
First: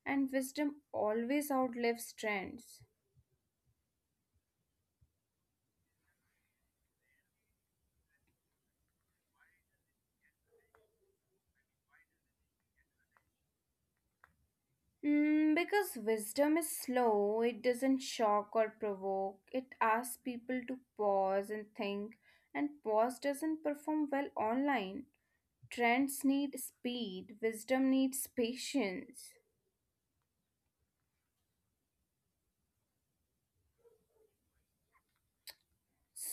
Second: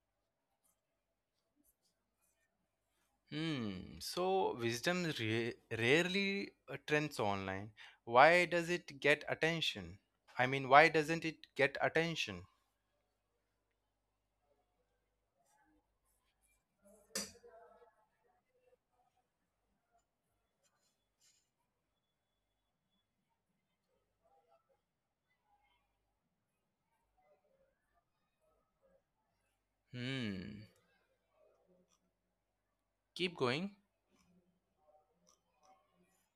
and wisdom always outlives trends.
Hmm. So wisdom rarely trends online. Why does it get attention? Why doesn't it get attention?
Mm, because wisdom is slow, it doesn't shock or provoke, it asks people to pause and think, and pause doesn't perform well online. Trends need speed, wisdom needs patience.
Hmm. Keep going.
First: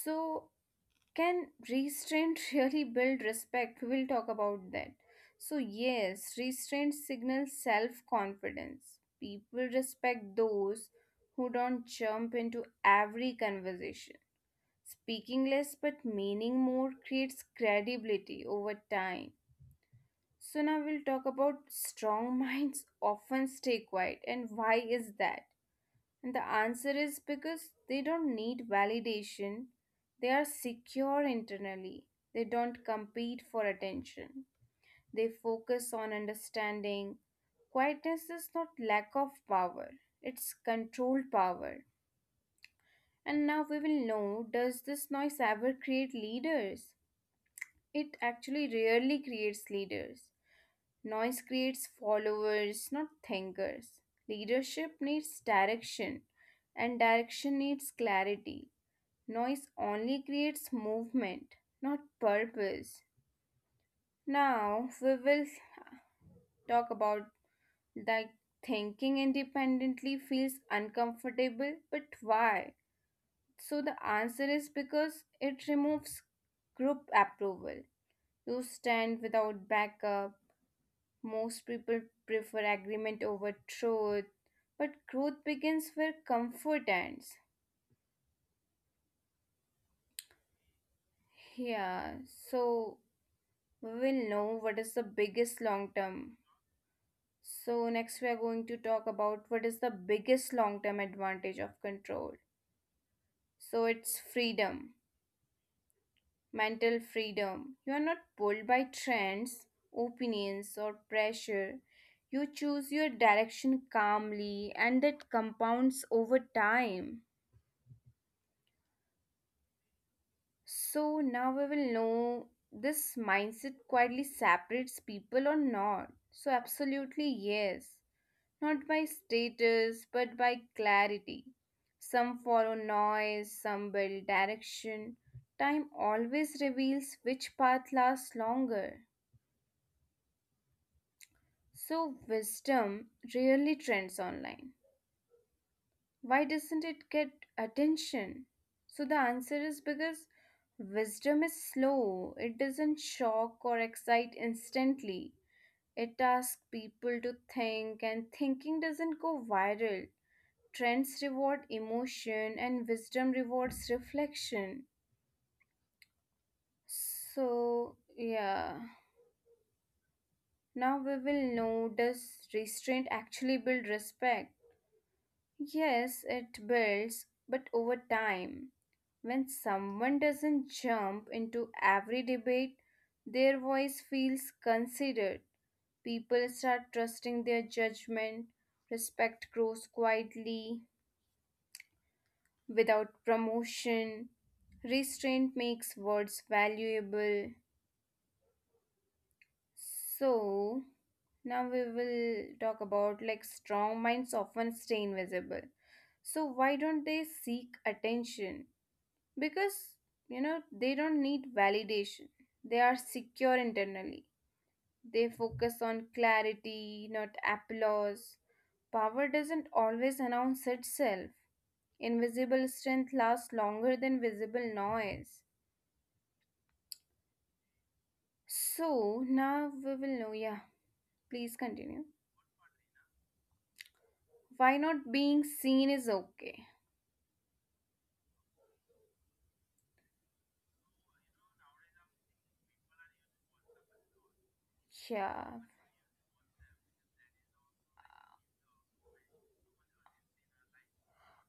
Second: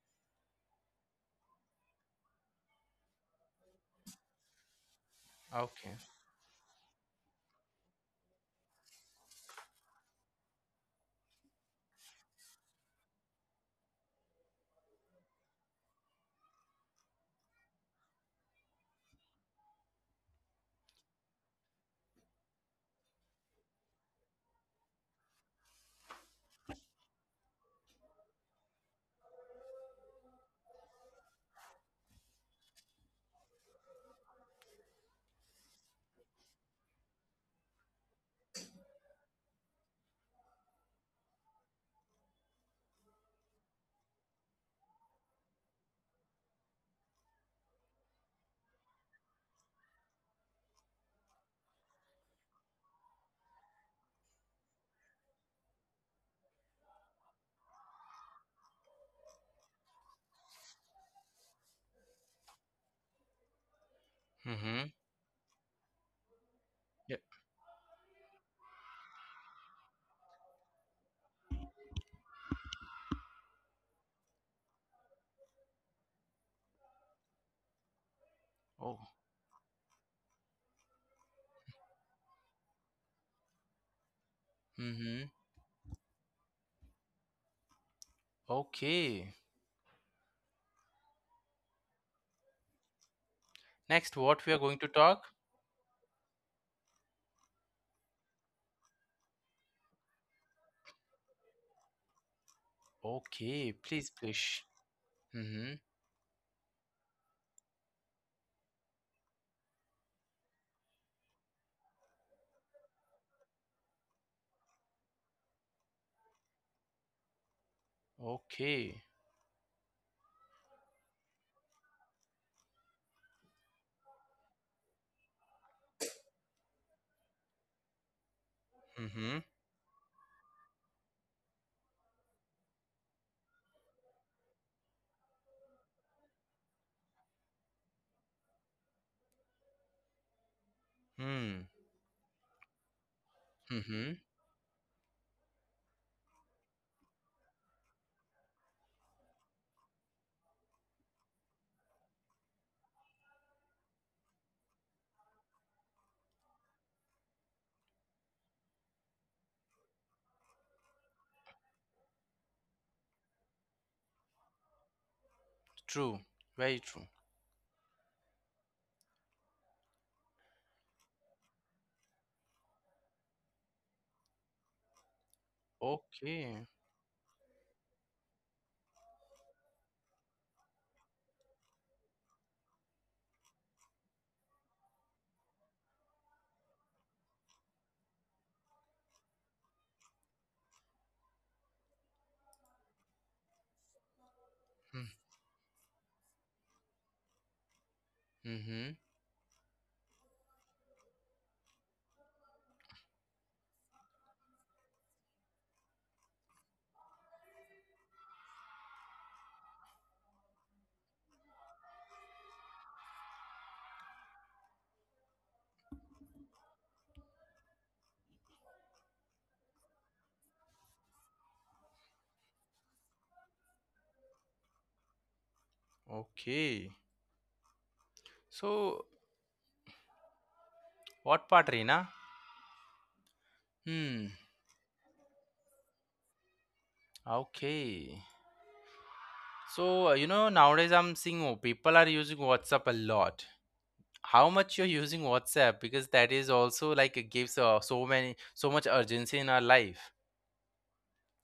So can restraint [laughs] really build respect? We'll talk about that. So,
Okay.
yes, restraint signals self confidence. People respect those who don't jump into every conversation. Speaking less but meaning more creates credibility over time. So, now we'll talk about strong [laughs] minds often stay quiet, and why is that? And the answer is because they don't need validation. They are secure internally. They don't compete for attention. They focus on understanding. Quietness is not lack of power, it's controlled power. And now we will know, does this noise ever create leaders? It actually rarely creates leaders. Noise creates followers, not thinkers. Leadership needs direction, and direction needs clarity. Noise only creates movement, not purpose.
Mm-hmm.
Now we will talk
Yeah.
about that thinking independently feels uncomfortable, but why? So the answer is because it removes group approval. You
Oh.
stand without backup. Most people prefer agreement over truth, but
Mm-hmm.
growth begins where comfort ends.
Okay.
Yeah, so we
Next,
will
what
know
we are going
what
to
is the
talk?
biggest long term. So, next we are going to talk about what is the biggest long term advantage of control.
Okay.
So,
Please
it's
please.
freedom,
Mm-hmm.
mental freedom. You are not pulled by trends, opinions, or pressure. You choose your direction calmly, and that compounds over time.
Okay.
So, now we will know this mindset quietly separates people or not. So, absolutely, yes. Not by
Mm-hmm.
status but by clarity. Some follow noise, some build direction. Time always reveals which path lasts longer.
Hmm.
So, wisdom rarely
Mm-hmm.
trends online. Why doesn't it get attention? So, the answer is because wisdom is slow, it doesn't shock or excite instantly. It asks people to think, and thinking doesn't go viral. Trends reward emotion and wisdom rewards reflection.
True. Very true.
So, yeah. Now we will know, does restraint actually build respect? Yes, it
Okay.
builds, but over time. When someone doesn't jump into every debate, their voice feels considered. People start trusting their judgment. Respect grows quietly. Without promotion, restraint makes words valuable.
Mm-hmm.
So, now we will talk about like strong minds often stay invisible. So, why don't they seek attention? Because they don't need validation, they are secure internally. They focus on clarity, not applause. Power doesn't always announce itself. Invisible strength lasts longer than visible noise.
Okay. So,
So now we will know. Yeah,
what part,
please
Reena?
continue.
Hmm.
Why not being seen is okay?
Okay. So, you know, nowadays I'm seeing oh, people are using WhatsApp a lot. How much you're [laughs] using
Yeah,
WhatsApp? Because that is also like it gives so much urgency in our life.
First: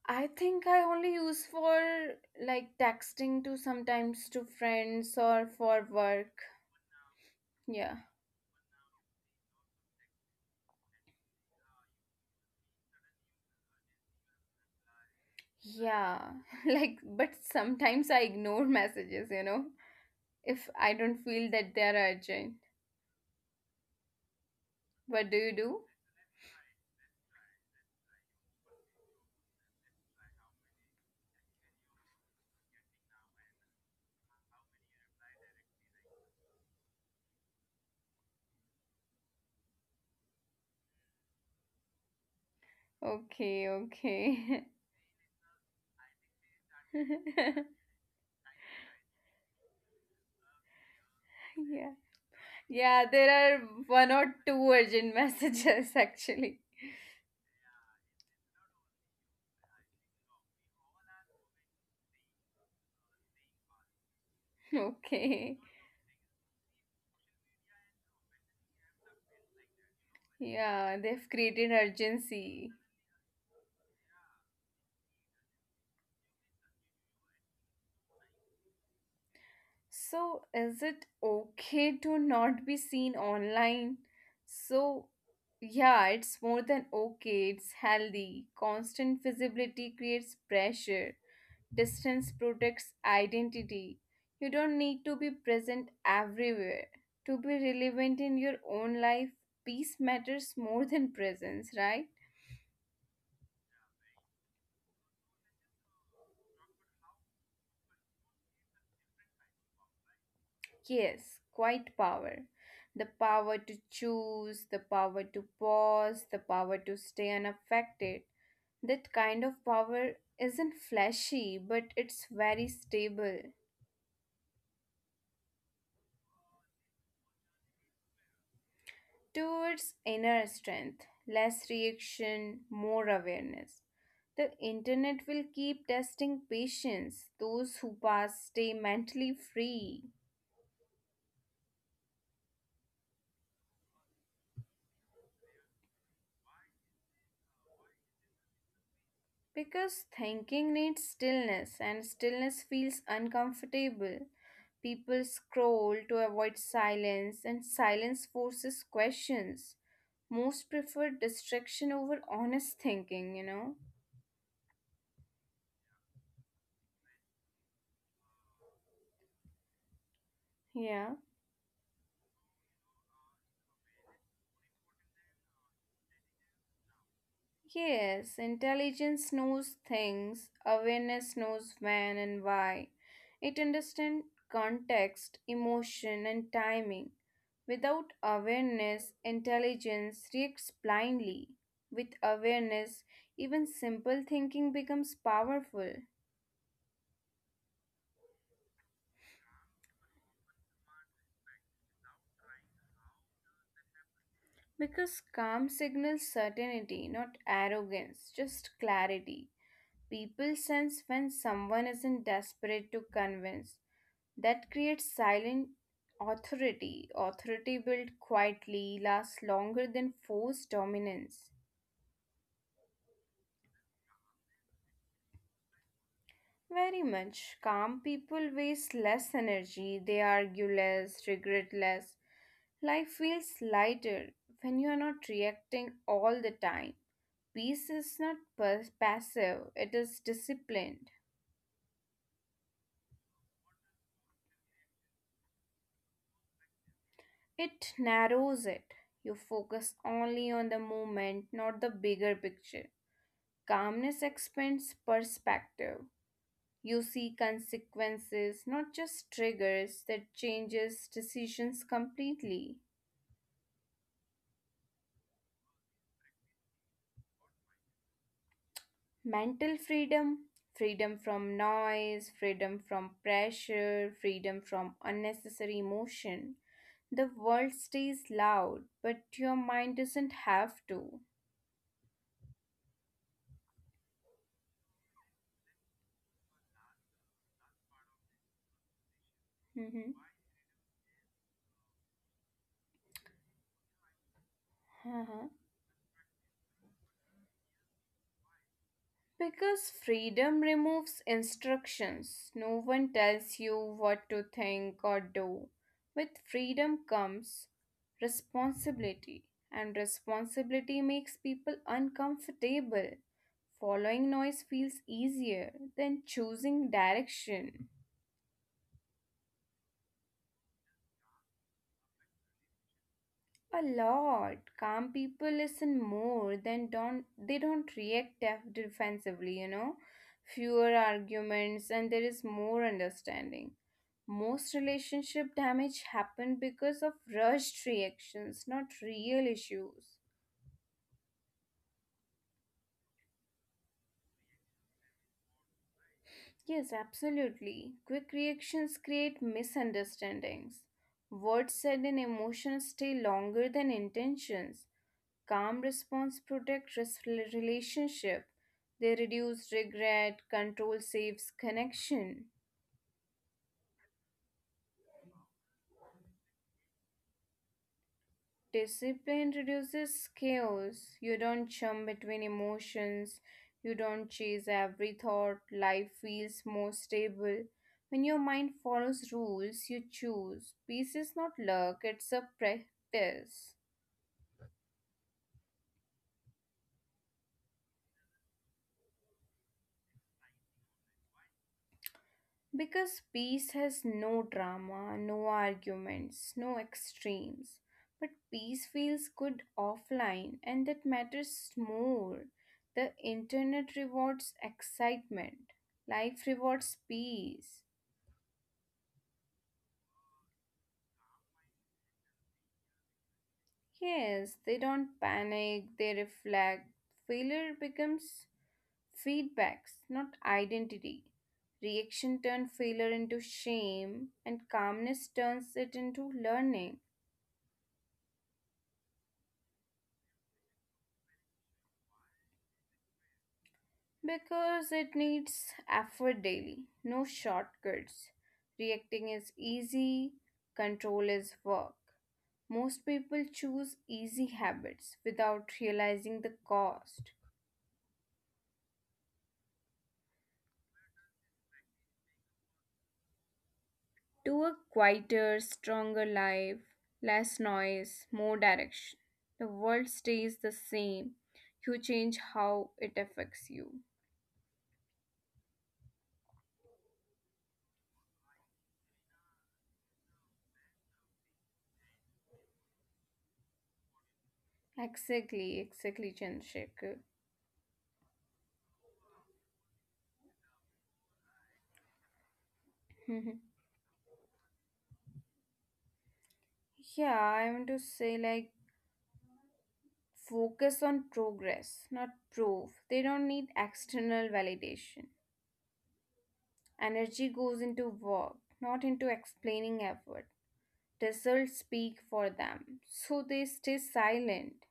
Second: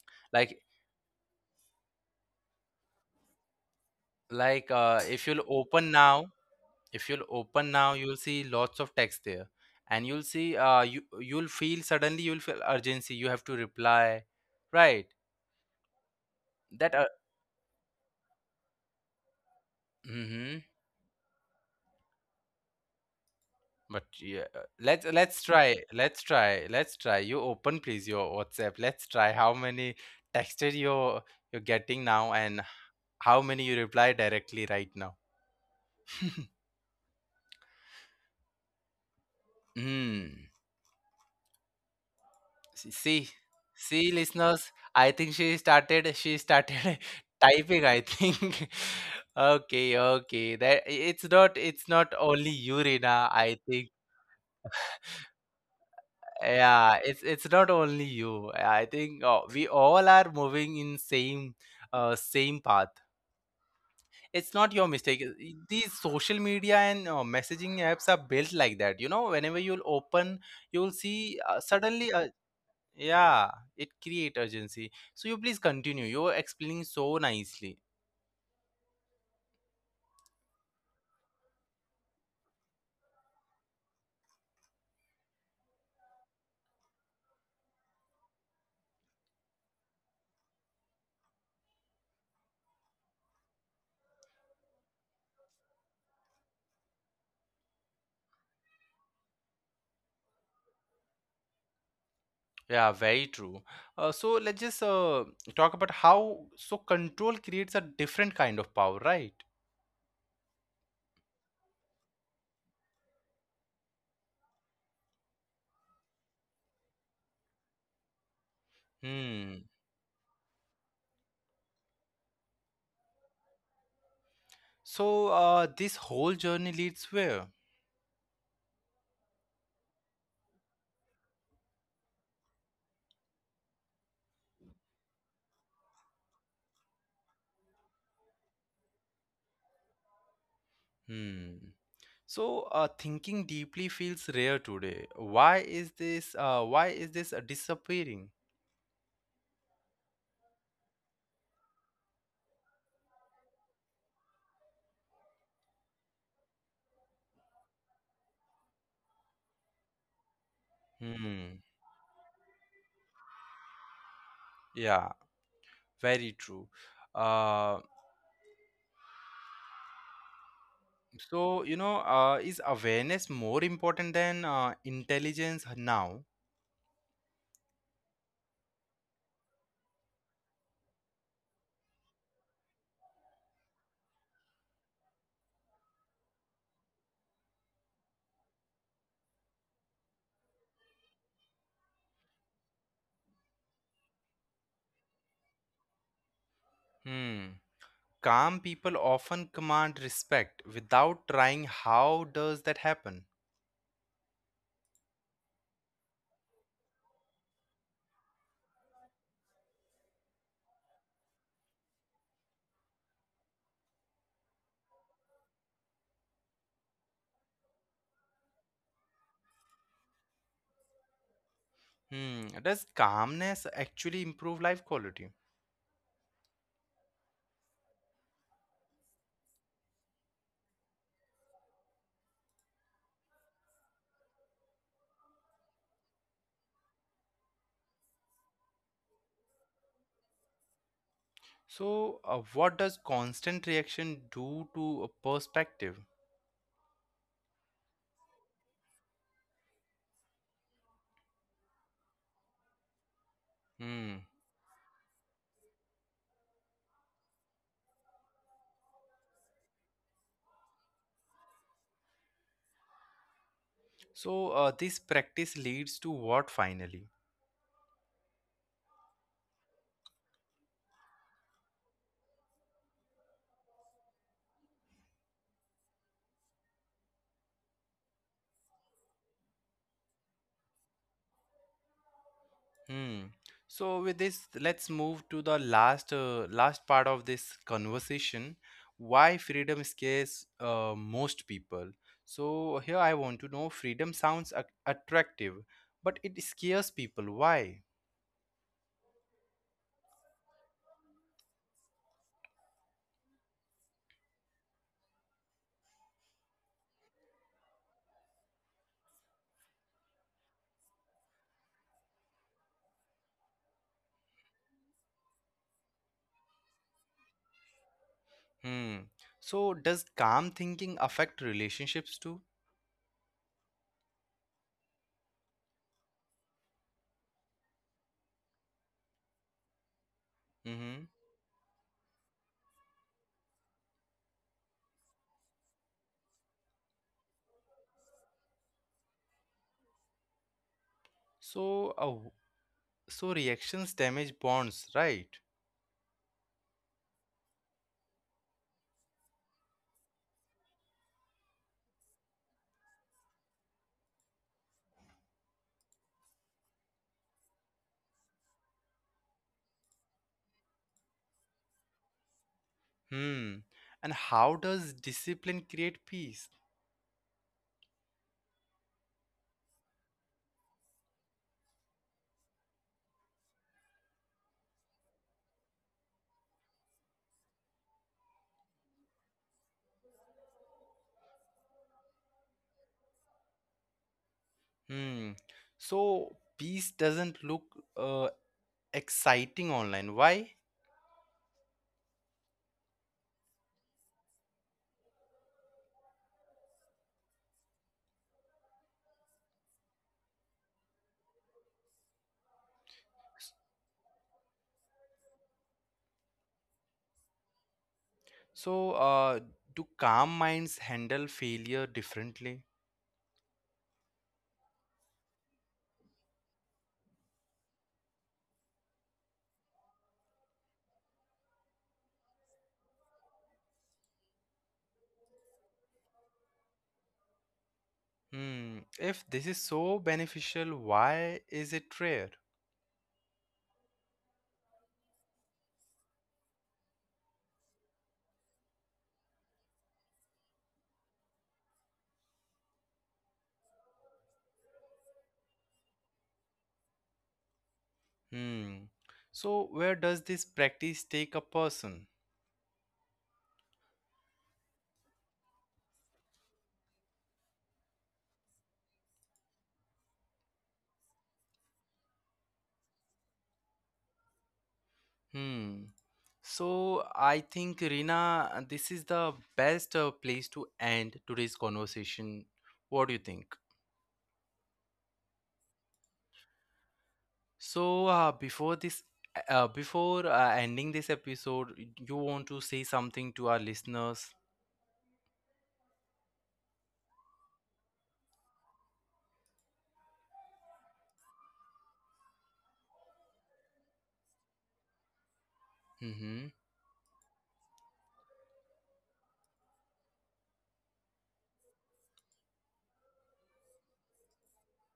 I
Like
think I only use for like texting to sometimes to
like uh,
friends
if
or
you'll
for
open now,
work.
if you'll open now,
Yeah,
you'll see lots of text there, and you'll see you'll feel suddenly you'll feel urgency. You have to reply, right?
yeah, [laughs]
That
like but sometimes I ignore messages,
mm-hmm.
if I don't feel that they are urgent.
But yeah,
What do you do?
let's try. You open please your WhatsApp. Let's try how many texted you're getting now and how many you reply directly right now. [laughs] Hmm. See,
Okay,
see, listeners.
okay.
I think she started. She started [laughs]
[laughs] yeah,
typing. I think. [laughs] Okay, okay. That it's not. It's not only you,
yeah,
Rina. I
there are
think.
one or two urgent [laughs] messages actually.
Yeah, it's not only you, I think. Uh, we all are moving in same same path. It's not your
[laughs]
mistake.
Okay.
These social media and messaging apps are built like that, you know. Whenever you'll open, you'll
Yeah,
see
they've created
suddenly
urgency.
yeah, it create urgency. So you please continue, you're explaining so nicely.
So, is it okay to not be seen online? So, yeah, it's more than okay, it's healthy. Constant visibility creates pressure, distance protects identity. You don't need to be present everywhere. To be relevant in your own life, peace matters more than presence, right?
Yeah, very true. Uh, so let's just talk about how so control creates a different kind of power, right?
Yes, quite power. The power to choose, the power to pause, the power to stay unaffected. That kind
Hmm.
of power isn't flashy, but it's very stable.
So this whole journey leads where?
Towards inner strength, less reaction, more awareness. The internet will keep testing patience. Those who pass stay mentally free.
Hmm. So thinking deeply feels rare today. Why is this disappearing?
Because thinking needs stillness, and stillness feels uncomfortable. People scroll to avoid silence, and silence forces questions. Most prefer
Hmm.
distraction over honest thinking?
Yeah, very true. Uh,
Yeah.
so you know, is awareness more important than intelligence now?
Yes, intelligence knows things, awareness knows when and why. It understands context, emotion, and timing. Without awareness, intelligence reacts blindly. With awareness, even simple thinking becomes powerful.
Hmm. Calm people often command respect without trying. How does that happen?
Because calm signals certainty, not arrogance, just clarity. People sense when someone isn't desperate to convince. That creates silent authority. Authority built quietly lasts longer than forced dominance.
Hmm. Does calmness actually improve life quality?
Very much. Calm people waste less energy, they argue less, regret less. Life feels lighter when you are not reacting all the time. Peace is not passive, it is disciplined.
So, what does constant reaction do to a perspective?
It narrows it. You focus only on the moment, not the bigger picture.
Hmm.
Calmness expands perspective. You see consequences, not just triggers, that changes decisions completely.
So, this practice leads to what finally?
Mental freedom, freedom from noise, freedom from pressure, freedom from unnecessary emotion. The world stays loud, but your mind doesn't have to.
Hmm. So, with this, let's move to the last part of this conversation. Why freedom
Mhm.
scares most people? So, here I want to know. Freedom sounds attractive,
Uh-huh.
but it scares people. Why?
Because freedom removes instructions. No one tells you what to think or do. With freedom comes responsibility, and responsibility makes people uncomfortable. Following noise feels easier than choosing direction.
Hmm. So, does calm thinking affect relationships too?
A lot. Calm people listen more than don't they don't react defensively, you know. Fewer
Mm-hmm.
arguments and there is more understanding. Most relationship damage happen because of rushed reactions, not real issues.
So, uh, So reactions damage bonds, right?
Yes, absolutely. Quick reactions create misunderstandings. Words said and emotions stay longer than intentions. Calm response protect relationship. They reduce regret, control saves connection.
Hmm. And how does discipline create peace?
Discipline reduces chaos. You don't jump between emotions. You don't chase every thought. Life feels more stable. When your mind follows rules, you choose. Peace is not luck, it's a practice.
Hmm. So peace doesn't look uh, exciting online. Why?
Because peace has no drama, no arguments, no extremes. But peace feels good offline, and that matters more. The internet rewards excitement, life rewards peace.
So do calm minds handle failure differently?
Yes, they don't panic, they reflect. Failure becomes feedbacks, not identity. Reaction turns failure into shame, and calmness turns it into learning.
Hmm. If this is so beneficial, why is it rare?
Because it needs effort daily, no shortcuts. Reacting is easy, control is work. Most people choose easy habits without realizing the cost.
Hmm. So where does this practice take a person?
To a quieter, stronger life, less noise, more direction. The world stays the same. You change how it affects you.
Hmm. So I think Rina, this is the best place to end today's conversation. What do you think?
Exactly, exactly, Chandrasekhar.
So before this, before ending this episode, you want to say something to our
[laughs]
listeners?
yeah, I want to say like focus on progress, not proof. They don't need external validation.
Mm-hmm.
Energy goes into work, not into explaining effort. Results speak for them, so they stay silent.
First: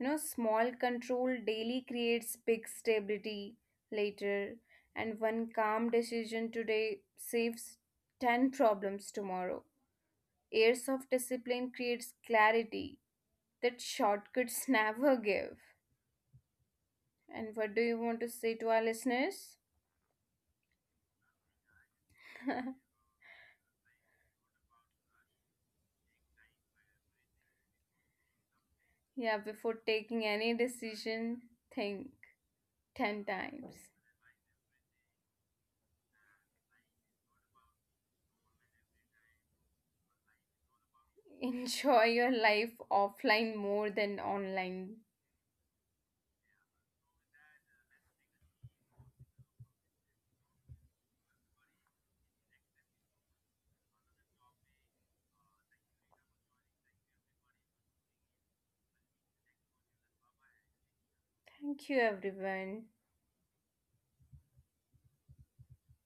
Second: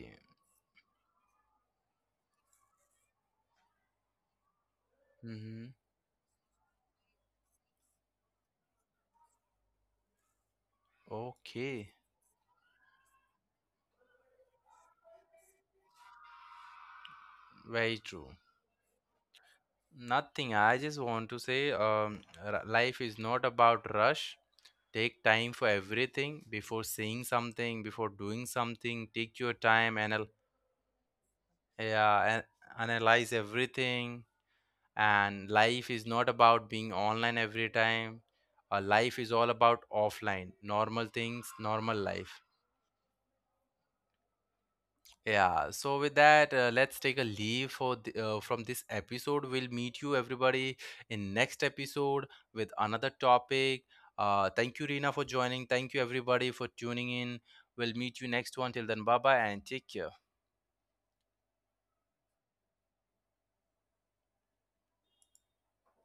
You know, small control daily creates big stability later, and one
Mm-hmm.
calm decision today saves 10 problems tomorrow. Years of discipline
Okay.
creates clarity that shortcuts [laughs] never give. And what do
Very
you want to
true.
say to our listeners?
Nothing. I just want to say, life is not about rush. Take time for everything, before saying something, before doing something, take
Yeah,
your
before
time and
taking any decision, think
yeah,
10
analyze
times.
everything. And life is not about being online every time. Uh, life is all about offline, normal
[laughs]
things, normal
Enjoy your
life.
life offline more than online.
Yeah, so with that, let's take a leave for the, from this episode. We'll meet you everybody in next episode with another topic. Thank you, Rina, for joining. Thank you, everybody, for tuning in. We'll meet you next one. Till then, bye bye and take care.
Thank you, everyone.